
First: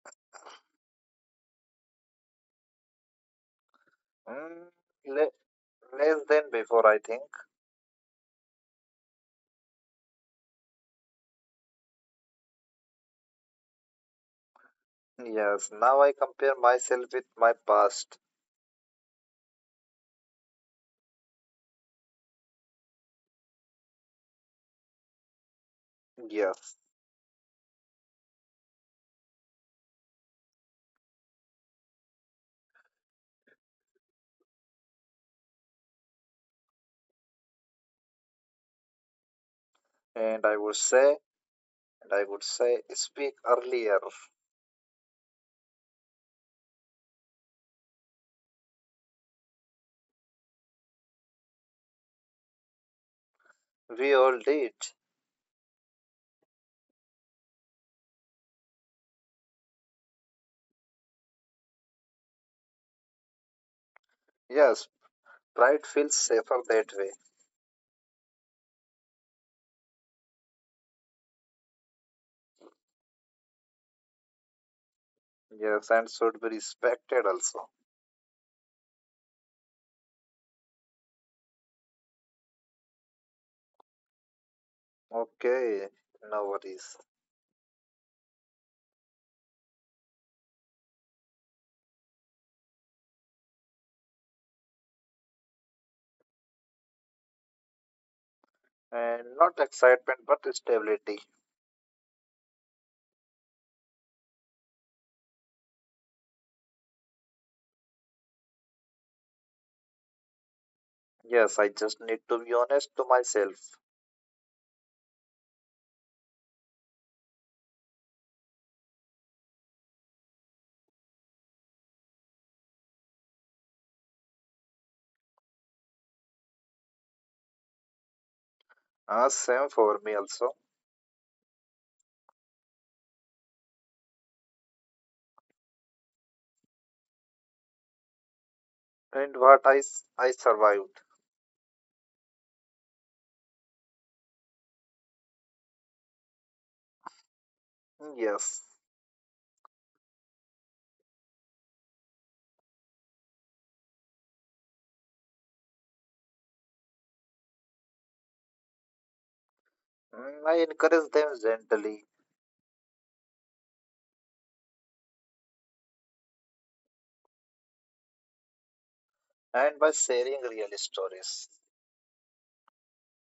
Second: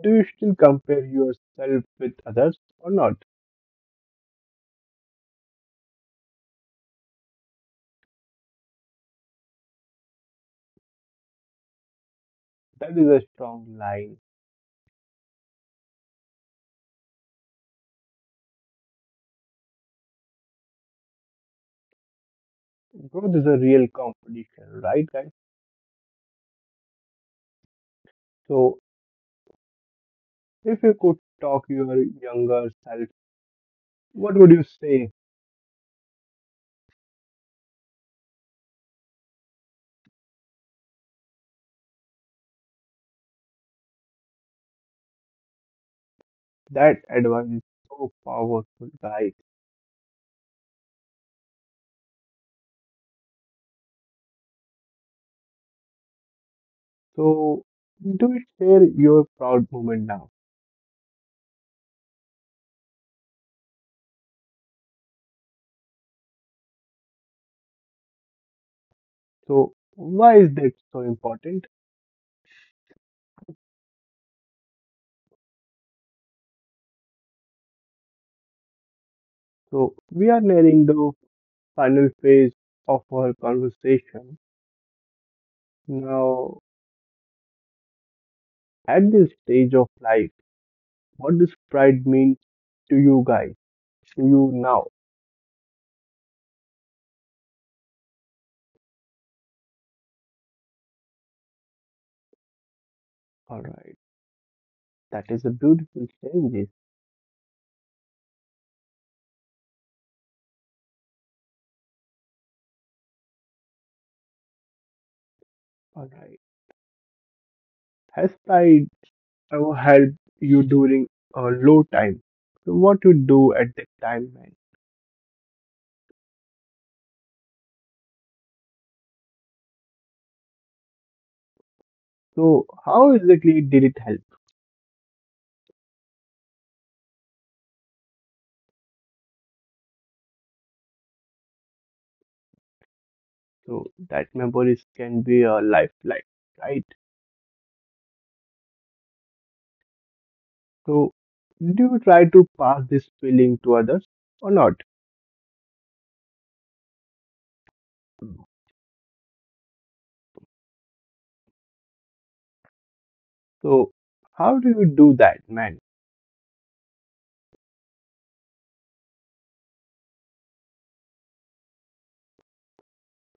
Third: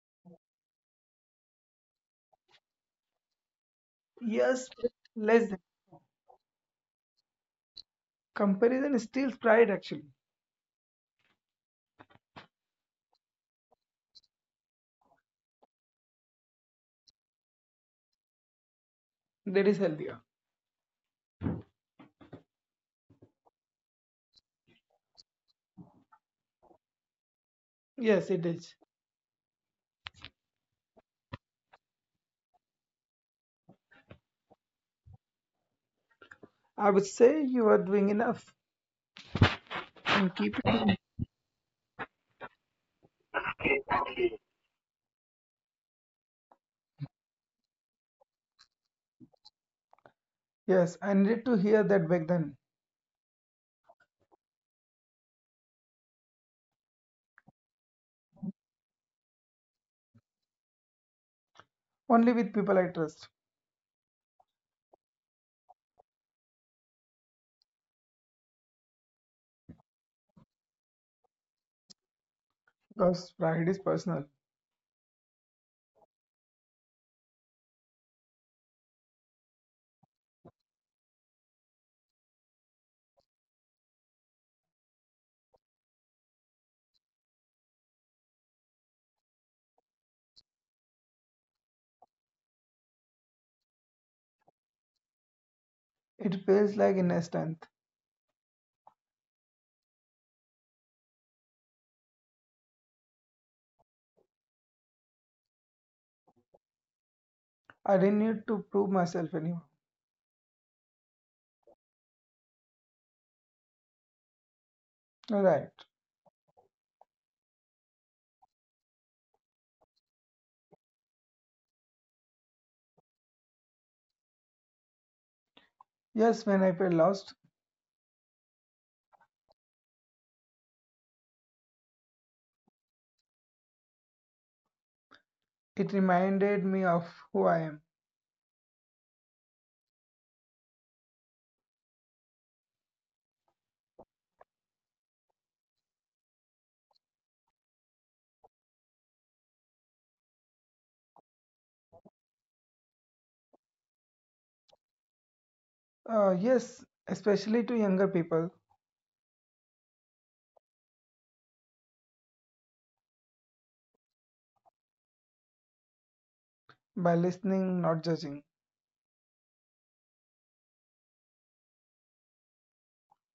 [SPEAKER 1] Do you still compare yourself with others or not?
[SPEAKER 3] Mm,
[SPEAKER 2] Yes, but less than.
[SPEAKER 3] Less than before, I think.
[SPEAKER 2] Comparison steals pride actually.
[SPEAKER 1] That is a strong line.
[SPEAKER 3] Yes, now I compare myself with my past.
[SPEAKER 2] That is healthier.
[SPEAKER 1] Growth is a real competition, right, guys?
[SPEAKER 3] Yes,
[SPEAKER 2] Yes, it
[SPEAKER 1] So,
[SPEAKER 2] is.
[SPEAKER 1] if you could talk your younger self, what would you say?
[SPEAKER 2] I would say you are doing enough and
[SPEAKER 3] and
[SPEAKER 2] keep.
[SPEAKER 3] I would say, and I would say, speak earlier.
[SPEAKER 1] That advice is so powerful, guys.
[SPEAKER 2] Yes, I needed to hear that back then.
[SPEAKER 3] We all did.
[SPEAKER 1] So, do share your proud moment now.
[SPEAKER 2] Only with people I trust.
[SPEAKER 3] Yes, pride feels safer that way.
[SPEAKER 1] So, why is that so important?
[SPEAKER 2] Because pride is personal.
[SPEAKER 3] Yes, and should be respected also.
[SPEAKER 1] So, we are nearing the final phase of our conversation.
[SPEAKER 3] Okay, no
[SPEAKER 1] Now,
[SPEAKER 3] worries.
[SPEAKER 1] at this stage of life, what does pride mean to you guys, to you now?
[SPEAKER 2] It feels like inner strength.
[SPEAKER 3] And not excitement, but stability.
[SPEAKER 1] All right, that is a beautiful changes.
[SPEAKER 2] I didn't need to prove myself anymore.
[SPEAKER 3] Yes, I just need to be honest to myself.
[SPEAKER 2] Right.
[SPEAKER 1] All right, has pride ever helped you during a low time? So what you do at that time, man?
[SPEAKER 2] Yes, when I felt lost,
[SPEAKER 3] Ah, same for me also.
[SPEAKER 1] So how exactly did it help?
[SPEAKER 2] it reminded me of who I am.
[SPEAKER 3] And what I survived.
[SPEAKER 1] So that memories can be a lifeline, right?
[SPEAKER 3] Yes.
[SPEAKER 1] So do you try to pass this feeling to others or not?
[SPEAKER 2] Yes, especially to younger people,
[SPEAKER 3] I encourage them gently,
[SPEAKER 1] So how do you do that, man?
[SPEAKER 2] by listening, not judging.
[SPEAKER 3] and by sharing real stories.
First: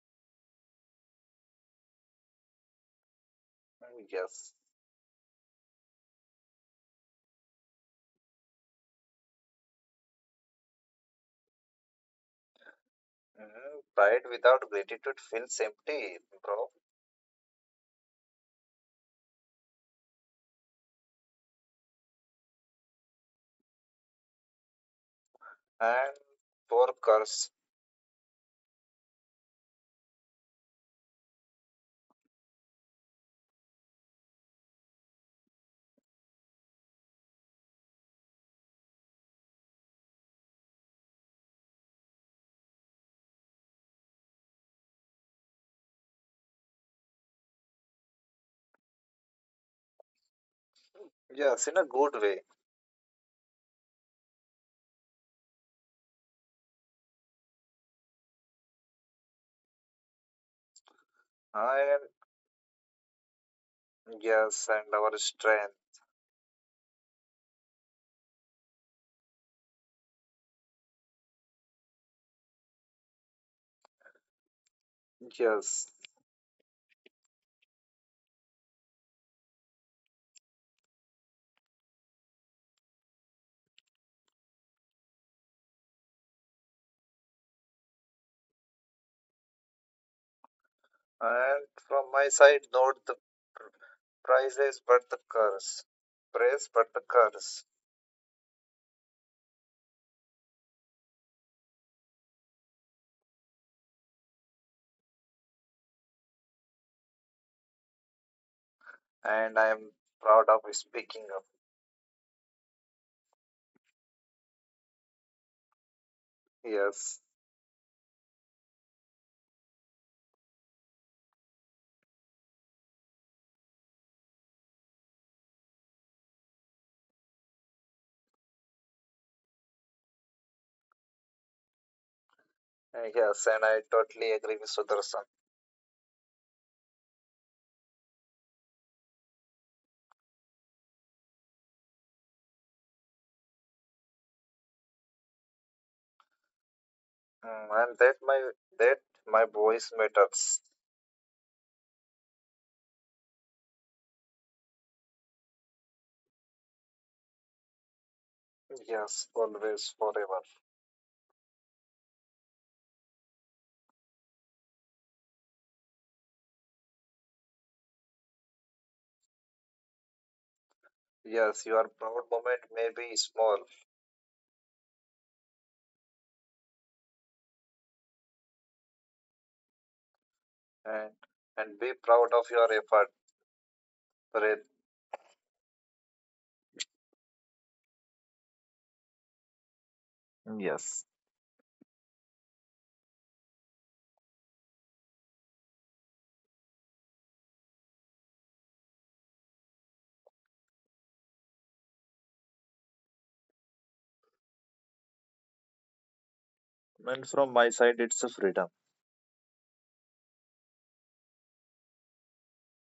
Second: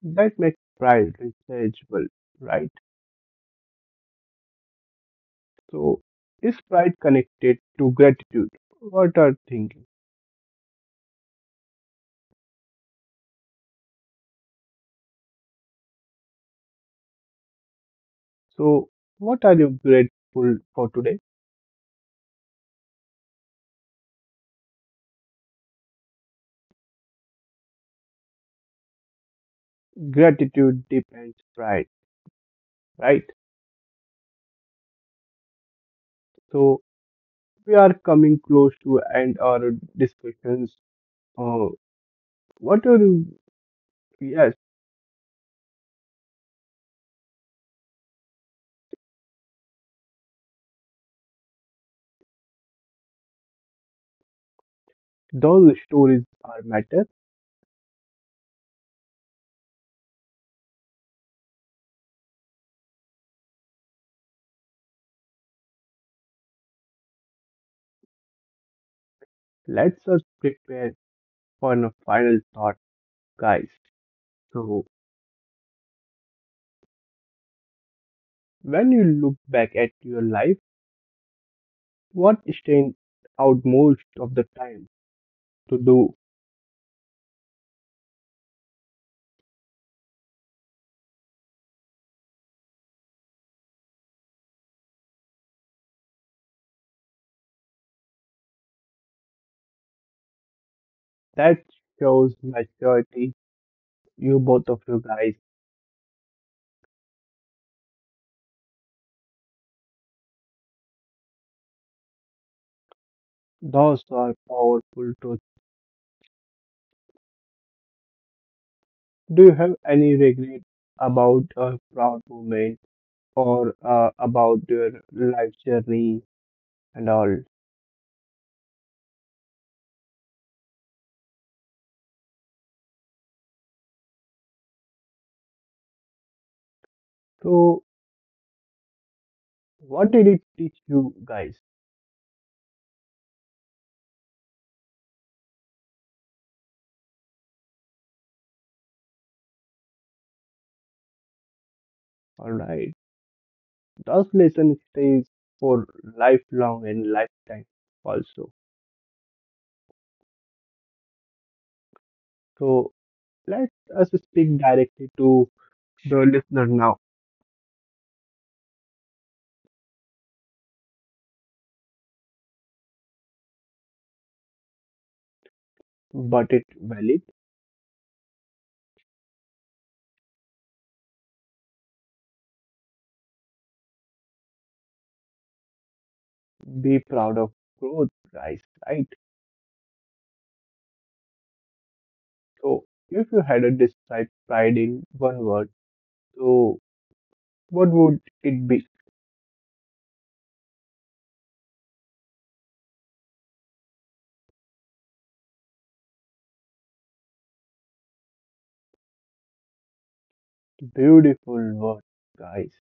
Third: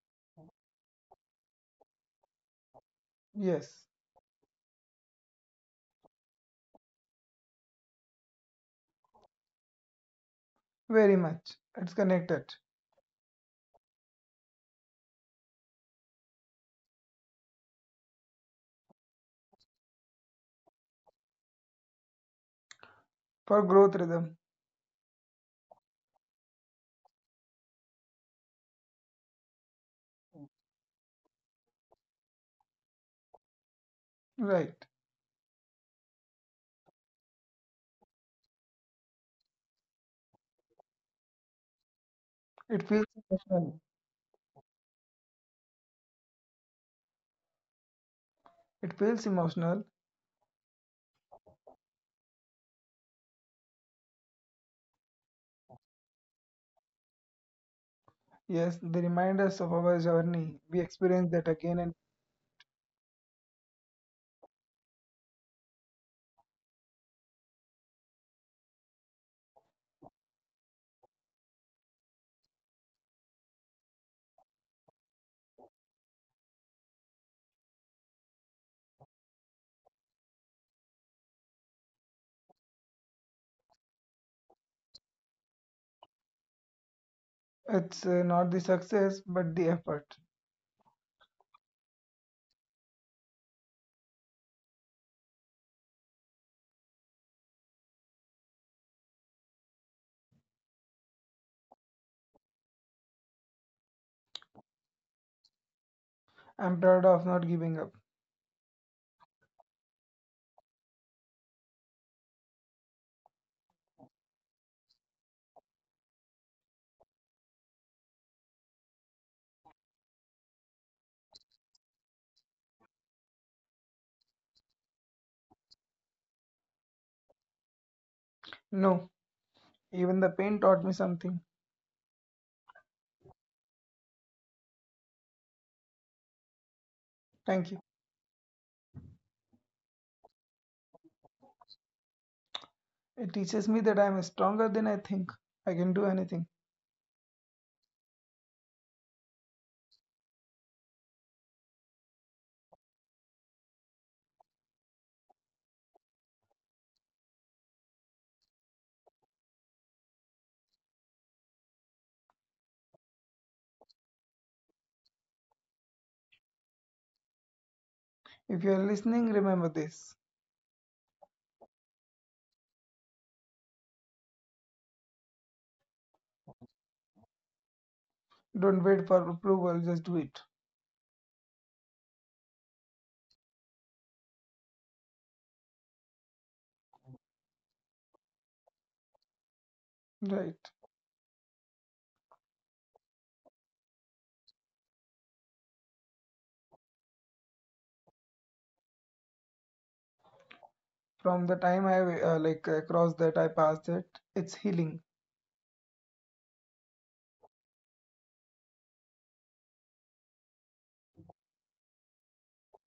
[SPEAKER 1] That makes pride researchable, right?
[SPEAKER 2] Yes,
[SPEAKER 3] Mm, yes.
[SPEAKER 1] So, is pride connected to gratitude? What are thinking?
[SPEAKER 2] very much. It's connected.
[SPEAKER 3] Pride without gratitude feels empty, bro.
[SPEAKER 1] So, what are you grateful for today?
[SPEAKER 2] For growth rhythm.
[SPEAKER 3] And for curse.
[SPEAKER 1] Gratitude depends pride, right?
[SPEAKER 2] Right.
[SPEAKER 1] So, we are coming close to end our discussions. Uh,
[SPEAKER 2] It
[SPEAKER 1] what are
[SPEAKER 2] feels
[SPEAKER 1] you?
[SPEAKER 2] emotional.
[SPEAKER 1] Yes,
[SPEAKER 2] It feels emotional.
[SPEAKER 3] Yes, in a good way.
[SPEAKER 1] those stories are matter.
[SPEAKER 2] Yes, they remind us of our journey. We experience that again, and
[SPEAKER 3] And yes, and our strength.
[SPEAKER 1] Let's us prepare on a final thought, guys. So,
[SPEAKER 3] Yes.
[SPEAKER 1] when you look back at your life, what stands out most of the time to do?
[SPEAKER 2] it's not the success, but the effort.
[SPEAKER 3] And from my side, not the pr- prizes, but the curse. Praise, but the curse.
[SPEAKER 1] That shows maturity, you both of you guys.
[SPEAKER 2] I'm proud of not giving up.
[SPEAKER 3] And I am proud of speaking up.
[SPEAKER 1] Those are powerful truths.
[SPEAKER 3] Yes.
[SPEAKER 1] Do you have any regret about a proud moment or about your life journey and all?
[SPEAKER 2] No, even the pain taught me something.
[SPEAKER 3] Yes, and I totally agree with Sudarshan.
[SPEAKER 2] Thank you.
[SPEAKER 1] So, what did it teach you guys?
[SPEAKER 2] It teaches me that I'm stronger than I think. I can do anything.
[SPEAKER 3] And that my voice matters.
[SPEAKER 1] All right. Those lessons stays for lifelong and lifetime also.
[SPEAKER 3] Yes, always, forever.
[SPEAKER 1] So let us speak directly to the listener now.
[SPEAKER 2] If you're listening, remember this.
[SPEAKER 3] Yes, your proud moment may be small,
[SPEAKER 1] But it valid.
[SPEAKER 2] Don't wait for approval, just do it.
[SPEAKER 3] and and be proud of your effort, Preet.
[SPEAKER 1] Be proud of growth, guys. Right.
[SPEAKER 2] Right.
[SPEAKER 3] Yes.
[SPEAKER 1] So if you had a describe pride in one word, so what would it be?
[SPEAKER 2] From the time I like crossed that, I passed it. It's healing.
[SPEAKER 3] And from my side, it's a freedom,
[SPEAKER 1] Beautiful word, guys.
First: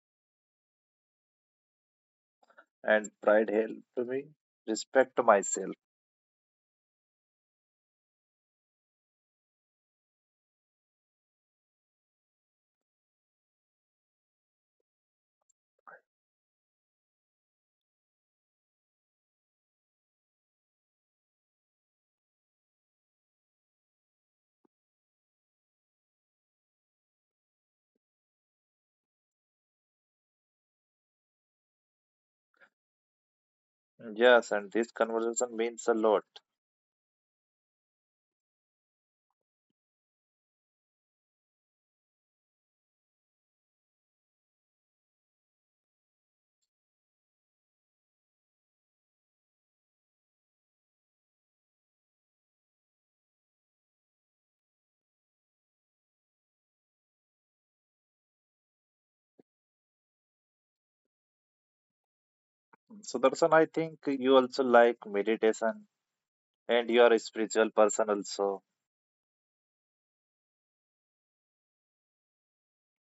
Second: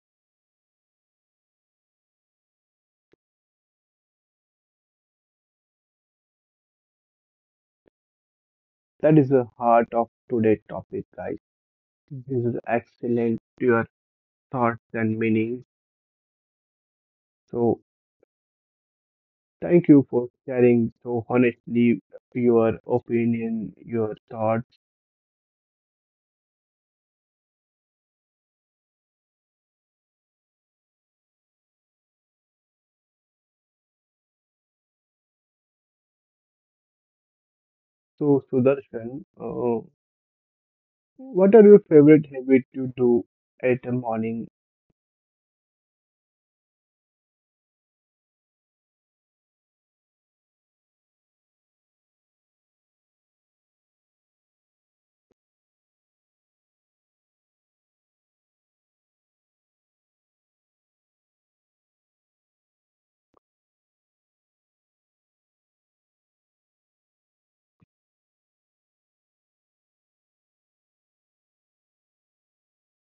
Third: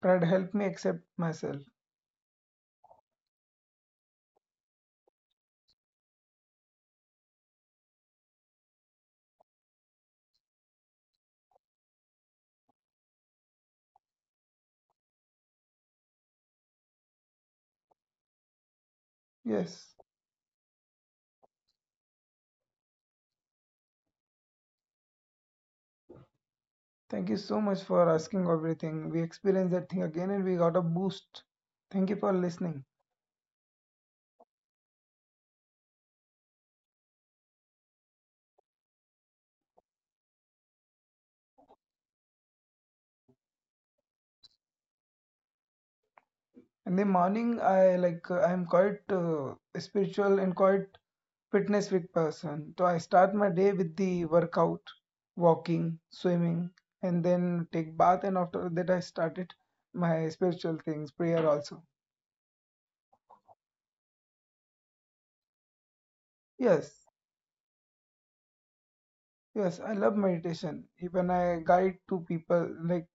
[SPEAKER 2] Pride helped me accept myself.
[SPEAKER 3] and pride helped me respect myself.
[SPEAKER 1] That is the heart of today's topic, guys. This is excellent. Your thoughts and meanings. So thank
[SPEAKER 2] Yes.
[SPEAKER 1] you for sharing so honestly your opinion, your thoughts.
[SPEAKER 2] Thank you so much for asking everything. We experienced that thing again and we got a boost. Thank you for listening.
[SPEAKER 3] Yes, and this conversation means a lot.
[SPEAKER 1] So, Sudarshan, what are your favorite habits to do at the morning?
[SPEAKER 2] In the morning, I like I'm quite spiritual and quite fitness freak person. So I start my day with the workout, walking, swimming, and then take bath. And after that, I started my spiritual things, prayer also.
[SPEAKER 3] Sudarshan, I think you also like meditation, and you
[SPEAKER 2] Yes,
[SPEAKER 3] are a spiritual person also.
[SPEAKER 2] yes, I love meditation. Even I guide 2 people, like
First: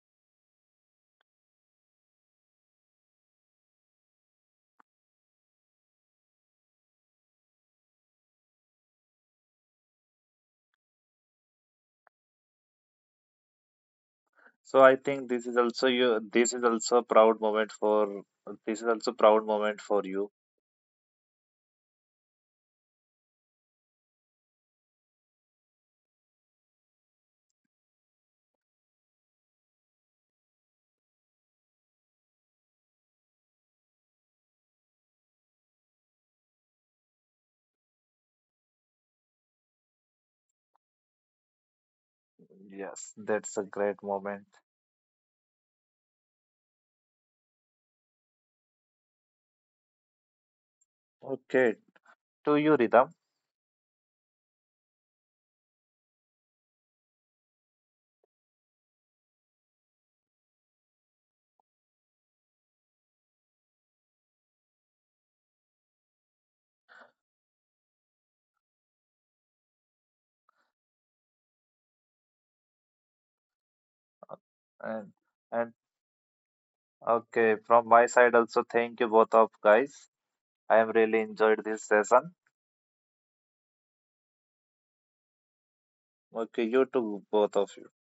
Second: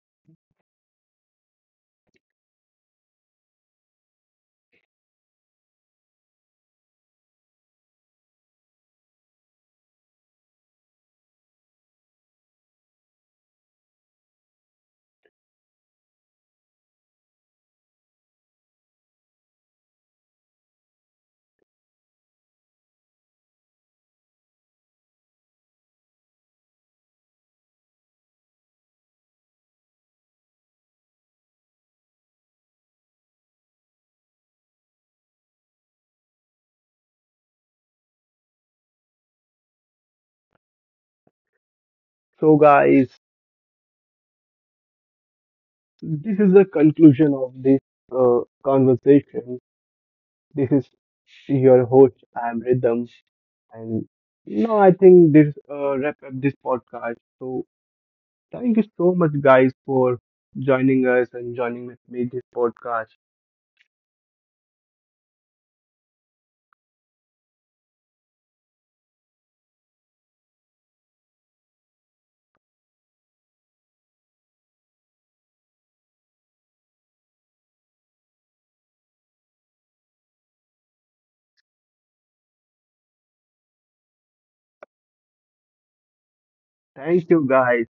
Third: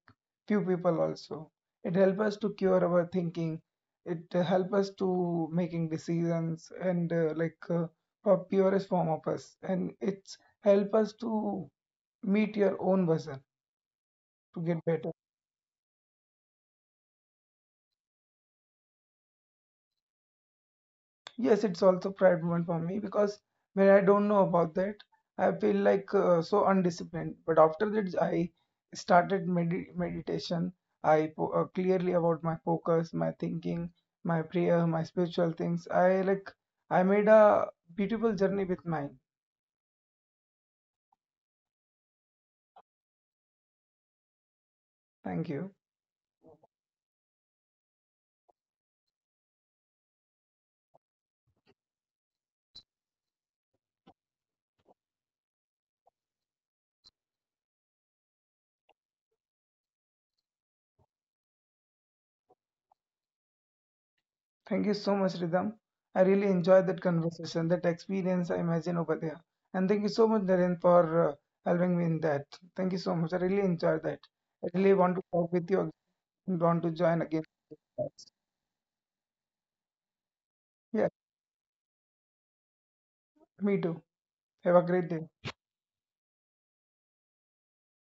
[SPEAKER 2] few people also. It helps us to cure our thinking. It helps us to making decisions and like for purest form of us. And it's help us to meet your own version to
[SPEAKER 3] So
[SPEAKER 2] get
[SPEAKER 3] I
[SPEAKER 2] better.
[SPEAKER 3] think this is also you. This is also a proud moment for. This is also proud moment for you.
[SPEAKER 2] Yes, it's also pride moment for me because when I don't know about that, I feel like so undisciplined. But after that, I started meditation. I po clearly about my focus, my thinking, my prayer, my spiritual things. I like I made a beautiful journey with mine.
[SPEAKER 1] So,
[SPEAKER 3] Yes,
[SPEAKER 1] guys,
[SPEAKER 3] that's a great moment.
[SPEAKER 2] Thank you.
[SPEAKER 1] this is the conclusion of this conversation. This is
[SPEAKER 3] Okay,
[SPEAKER 1] your host,
[SPEAKER 3] to
[SPEAKER 1] I am
[SPEAKER 3] you, Ridham.
[SPEAKER 1] Rhythm, and now I think this wrap up this podcast. So, thank you so much, guys, for joining us and joining with me this podcast.
[SPEAKER 2] Thank you so much, Ridham. I really enjoyed that conversation, that experience I imagine over there. And thank you so much, Naren, for uh, helping me in that. Thank you so much. I really enjoyed that. I really
[SPEAKER 3] And
[SPEAKER 2] want to talk with
[SPEAKER 3] and
[SPEAKER 2] you and want to join again.
[SPEAKER 3] okay, from my side also, thank you both of guys. I am
[SPEAKER 2] Yeah,
[SPEAKER 3] really enjoyed this session.
[SPEAKER 2] me too. Have a great day.
[SPEAKER 3] Okay, you too,
[SPEAKER 1] Thank you,
[SPEAKER 3] both of you.
[SPEAKER 1] guys.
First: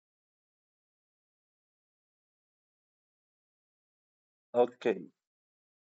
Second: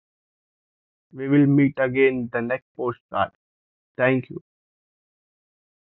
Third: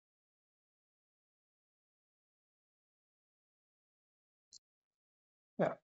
[SPEAKER 1] We will meet again in the next postcard. Thank you.
[SPEAKER 3] Okay.
[SPEAKER 2] Yeah.